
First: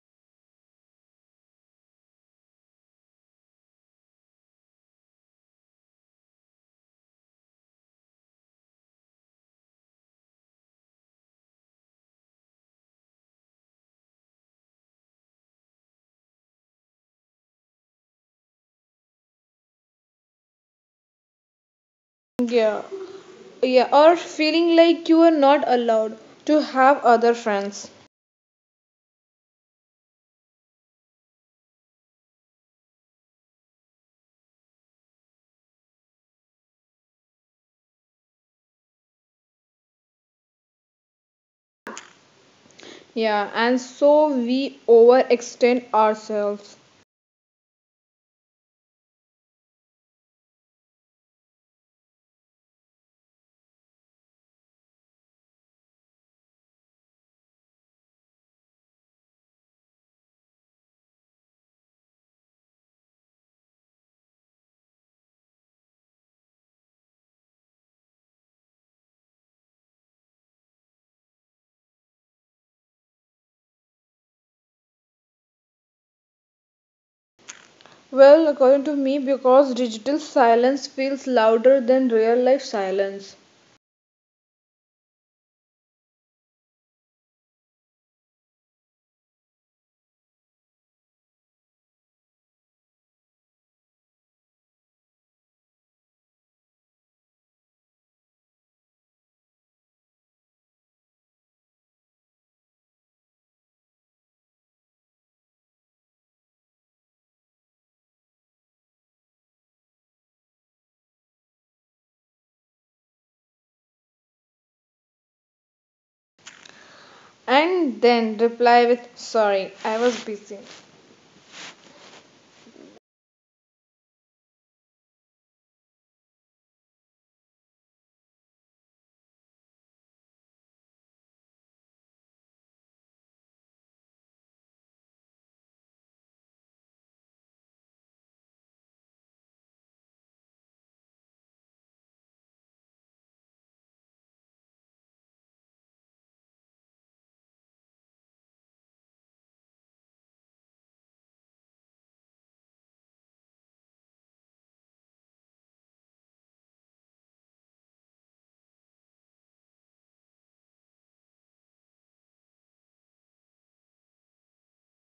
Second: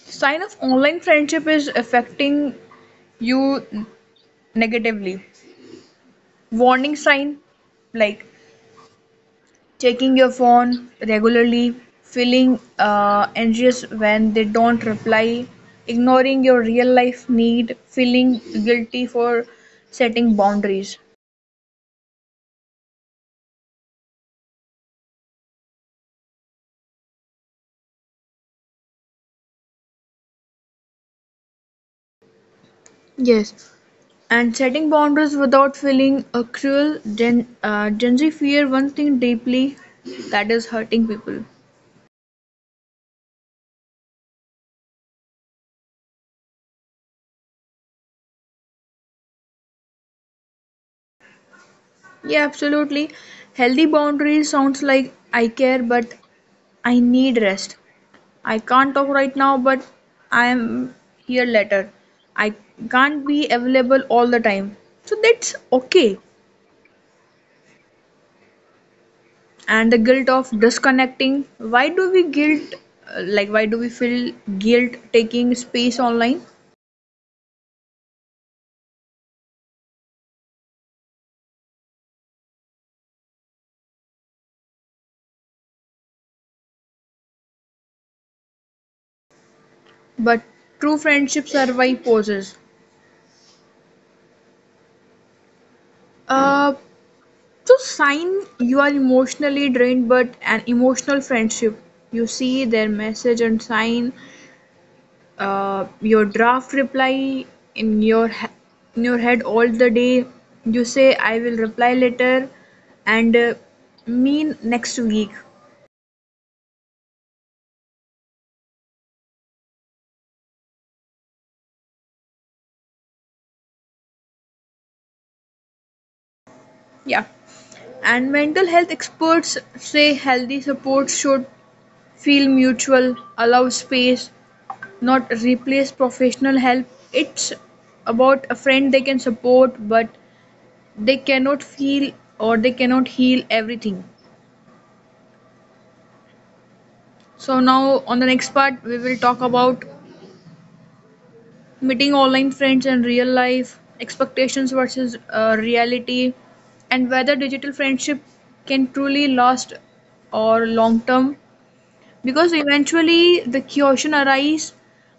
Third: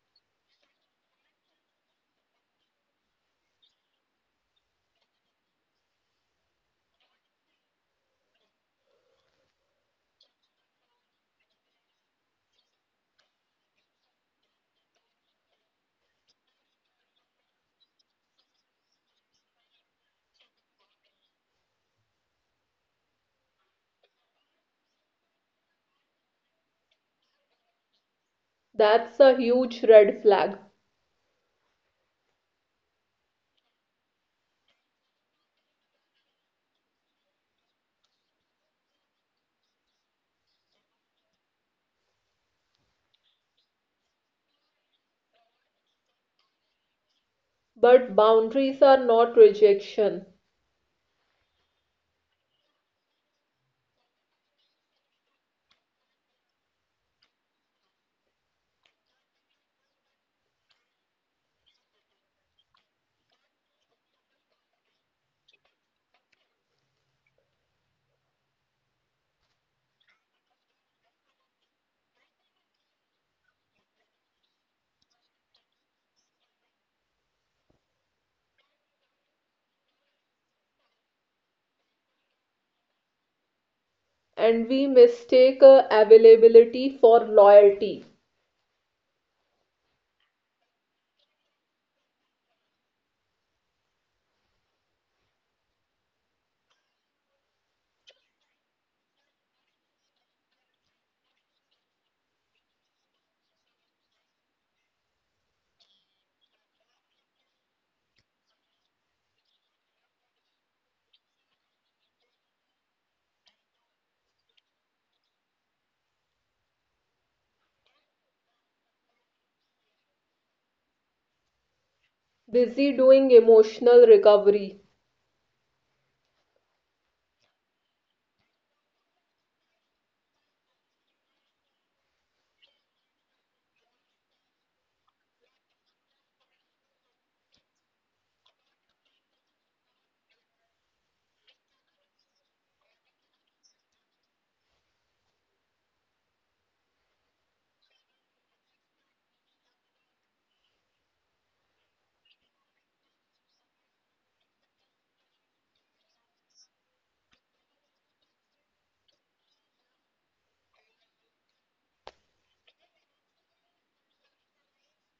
Sign of online friendship is affecting you negatively. Warning sign like, checking your phone regularly, feeling anxious when they don't reply, ignoring your real life need, feeling guilty for setting boundaries. Yeah. Yeah, or feeling like you are not allowed to have other friends. That's a huge red flag. Yes, and setting boundaries without feeling cruel. Gen Z fear one thing deeply, that is hurting people. Yeah, and so we overextend ourselves. But boundaries are not rejection. Yeah, absolutely. Healthy boundaries sounds like, I care, but I need rest. I can't talk right now, but I am here later. I can't be available all the time. So that's okay. And the guilt of disconnecting. Why do we guilt, why do we feel guilt taking space online? Well, according to me, because digital silence feels louder than real life silence. And we mistake availability for loyalty. But true friendship survive pauses. Uh, so sign you are emotionally drained, but an emotional friendship. You see their message and sign your draft reply in your in your head all the day. You say, I will reply later, and mean next week. And then reply with sorry I was busy. Busy doing emotional recovery. Yeah, and mental health experts say healthy support should feel mutual, allow space, not replace professional help. It's about a friend, they can support, but they cannot feel, or they cannot heal everything. So now on the next part we will talk about meeting online friends and real life, expectations versus reality, and whether digital friendship can truly last or long term. Because eventually the question arises,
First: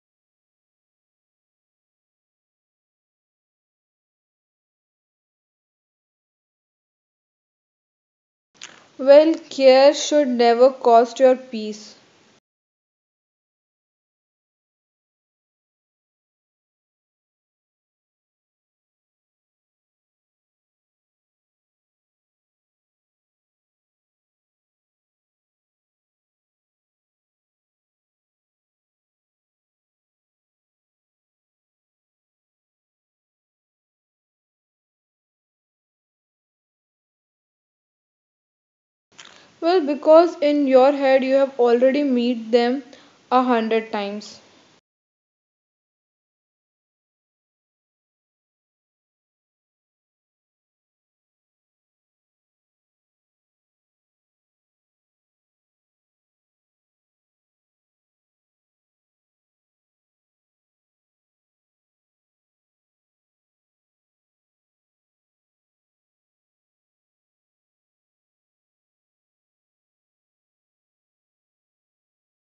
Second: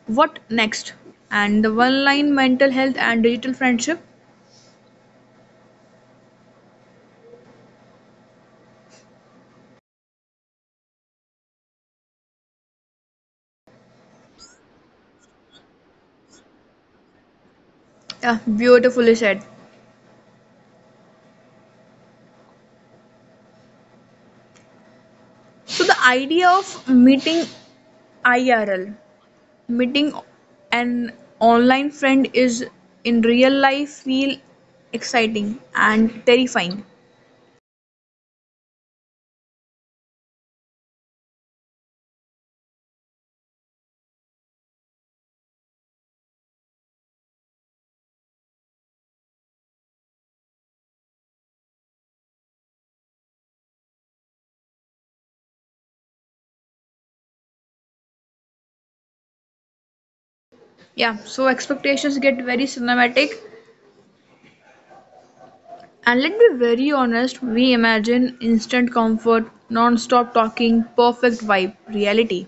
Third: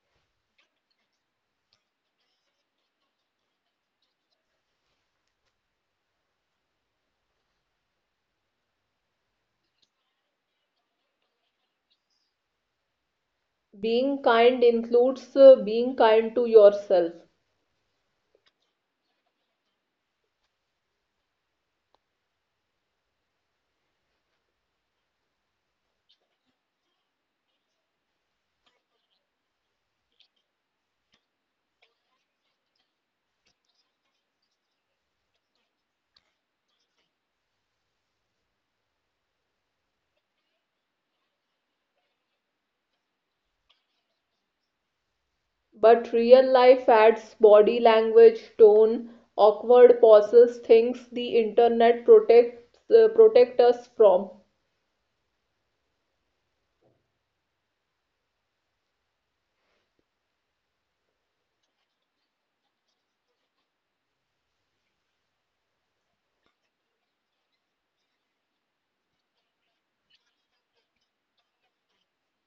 what next? And the one line mental health and digital friendship, Well, care should never cost your peace. Being kind includes being kind to yourself, yeah, beautifully said. So the idea of meeting IRL, meeting an online friend is in real life feel exciting and terrifying. Well, because in your head you have already met them a hundred times. but real life adds body language, tone, awkward pauses, things the internet protects protect us from. Yeah, so expectations get very cinematic. And let us be very honest, we imagine instant comfort, non stop talking, perfect vibe, reality.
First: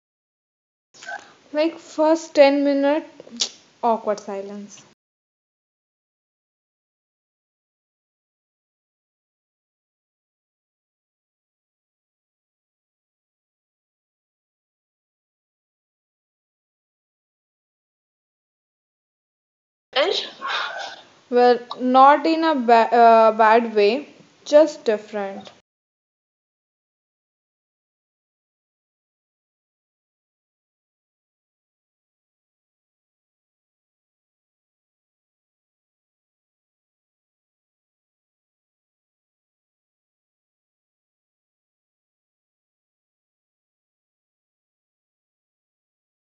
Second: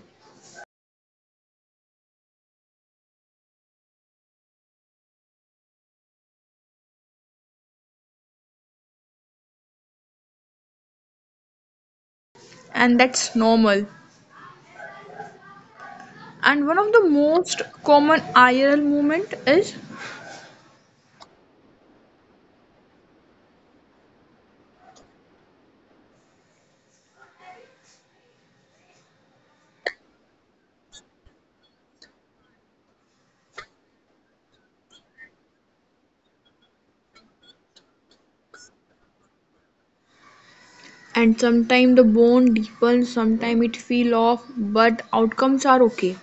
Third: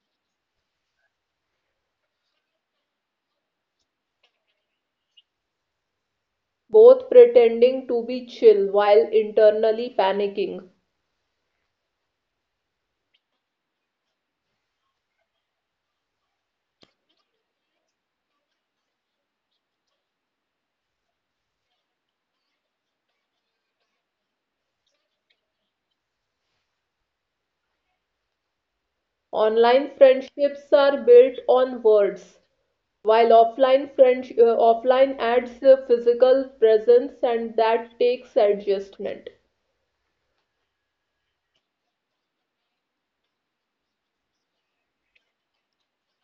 Like first 10 minute awkward silence. Both pretending to be chill while internally panicking. And that's normal. And one of the most common IRL moment is, And well, not in a bad way, just different. Online friendships are built on words, while offline adds a physical presence and that takes adjustment. and sometimes the bone deepens, sometimes it feel off, but outcomes are okay.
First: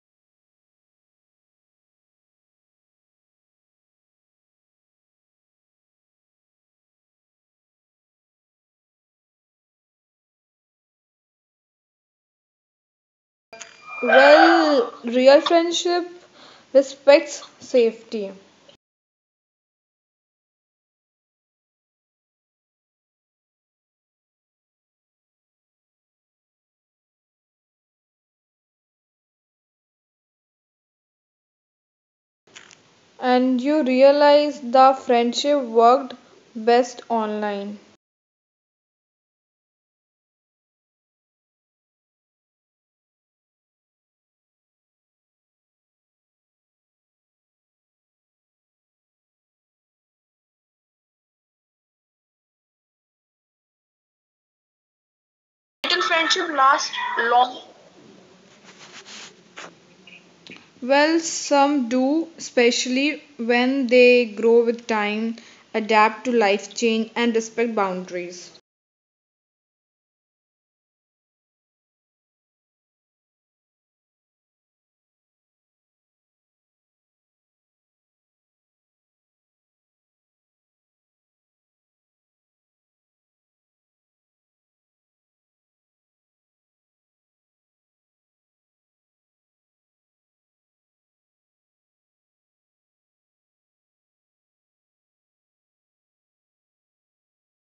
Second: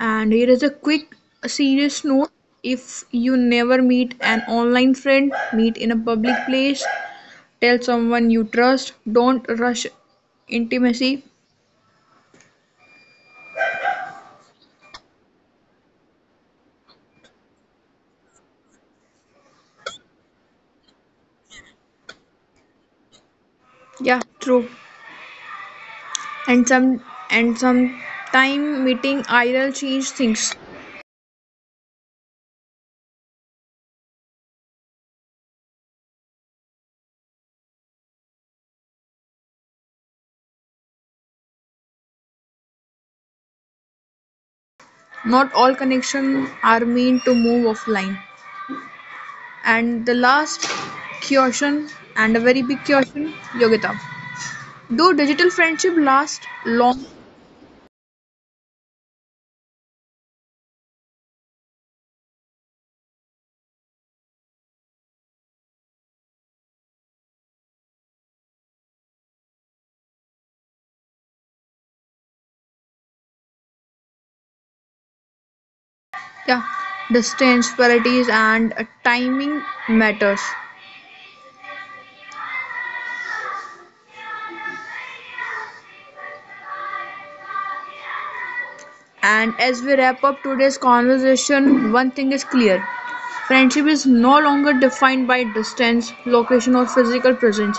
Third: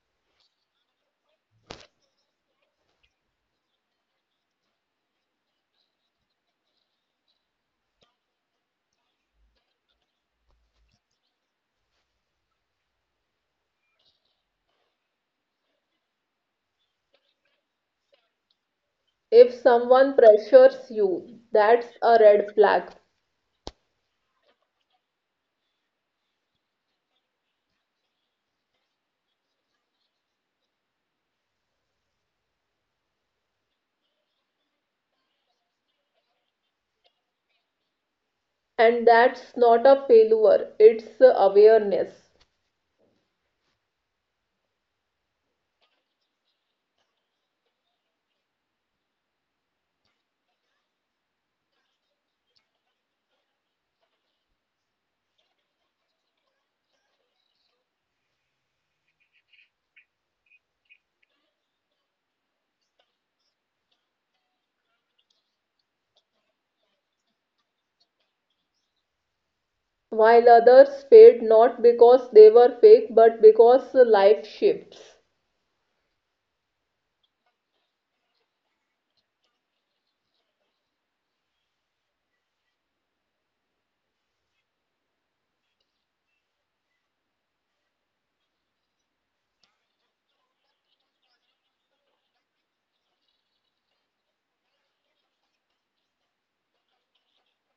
And here is a quick serious note, if you never meet an online friend, meet in a public place. Tell someone you trust. Don't rush intimacy. Well, real friendship respects safety, If someone pressures you, that's a red flag. Yeah, true. And some and sometime meeting IRL change things. and you realize the friendship worked best online. And that's not a failure, it's a awareness. Not all connections are meant to move offline. And the last caution, and a very big caution, Yogita. Do digital friendship Little last friendship lasts long? long. Well, some do, especially when they grow with time, adapt to life change, and respect boundaries. While others fade not because they were fake but because life shifts. Yeah, distance, priorities, and timing matters. And as we wrap up today's conversation, one thing is clear, friendship is no longer defined by distance, location, or physical presence.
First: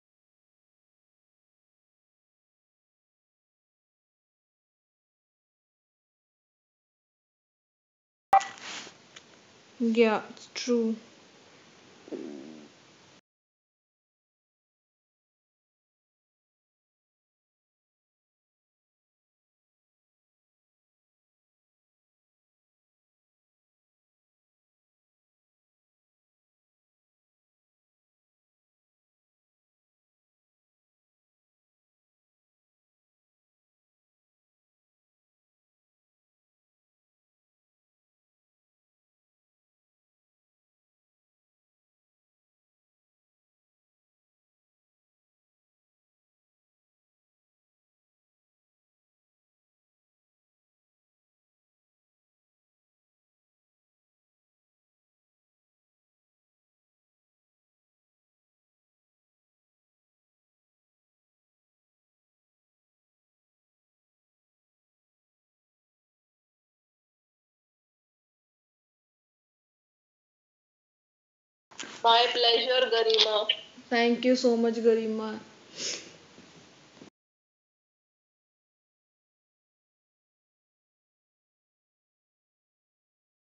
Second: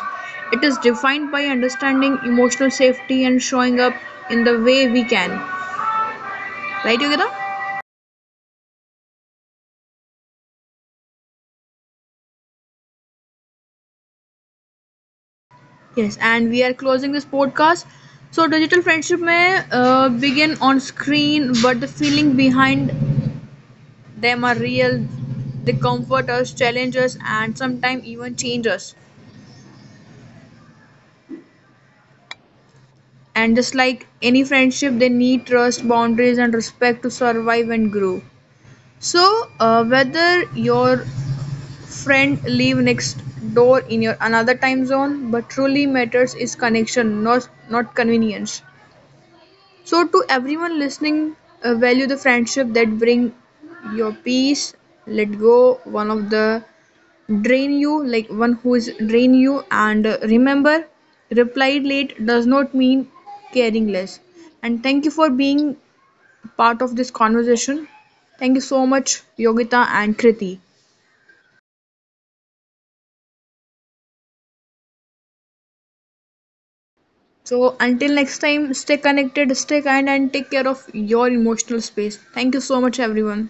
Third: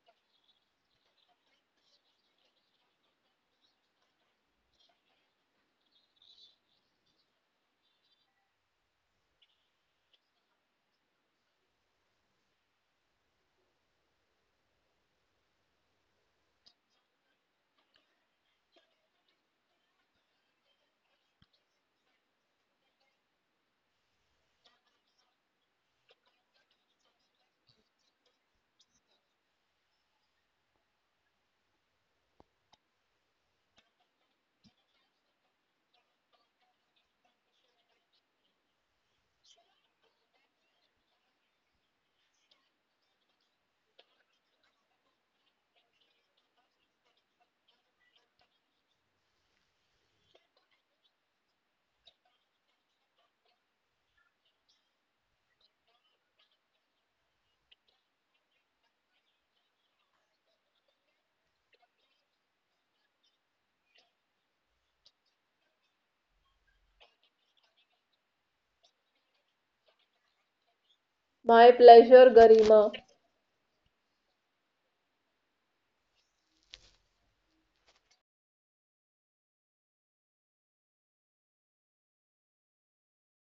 It is defined by understanding, emotional safety, and showing up in the way we can. Right, Yogita? Yeah, it's true. Yes, and we are closing this podcast. So, digital friendship may begin on screen, but the feeling behind them are real. They comfort us, challenge us, and sometimes even change us. And just like any friendship, they need trust, boundaries, and respect to survive and grow. So, whether your friend live next door in your another time zone, but truly matters is connection, not convenience. So, to everyone listening, value the friendship that bring your peace. Let go one of the drain you, like one who is drain you, and remember, replied late does not mean caring less. And thank you for being part of this conversation. Thank you so much, Yogita and Kriti. My My pleasure, pleasure, Garima. Garima. Thank you so much, Garima. So until next time, stay connected, stay kind, and take care of your emotional space. Thank you so much, everyone.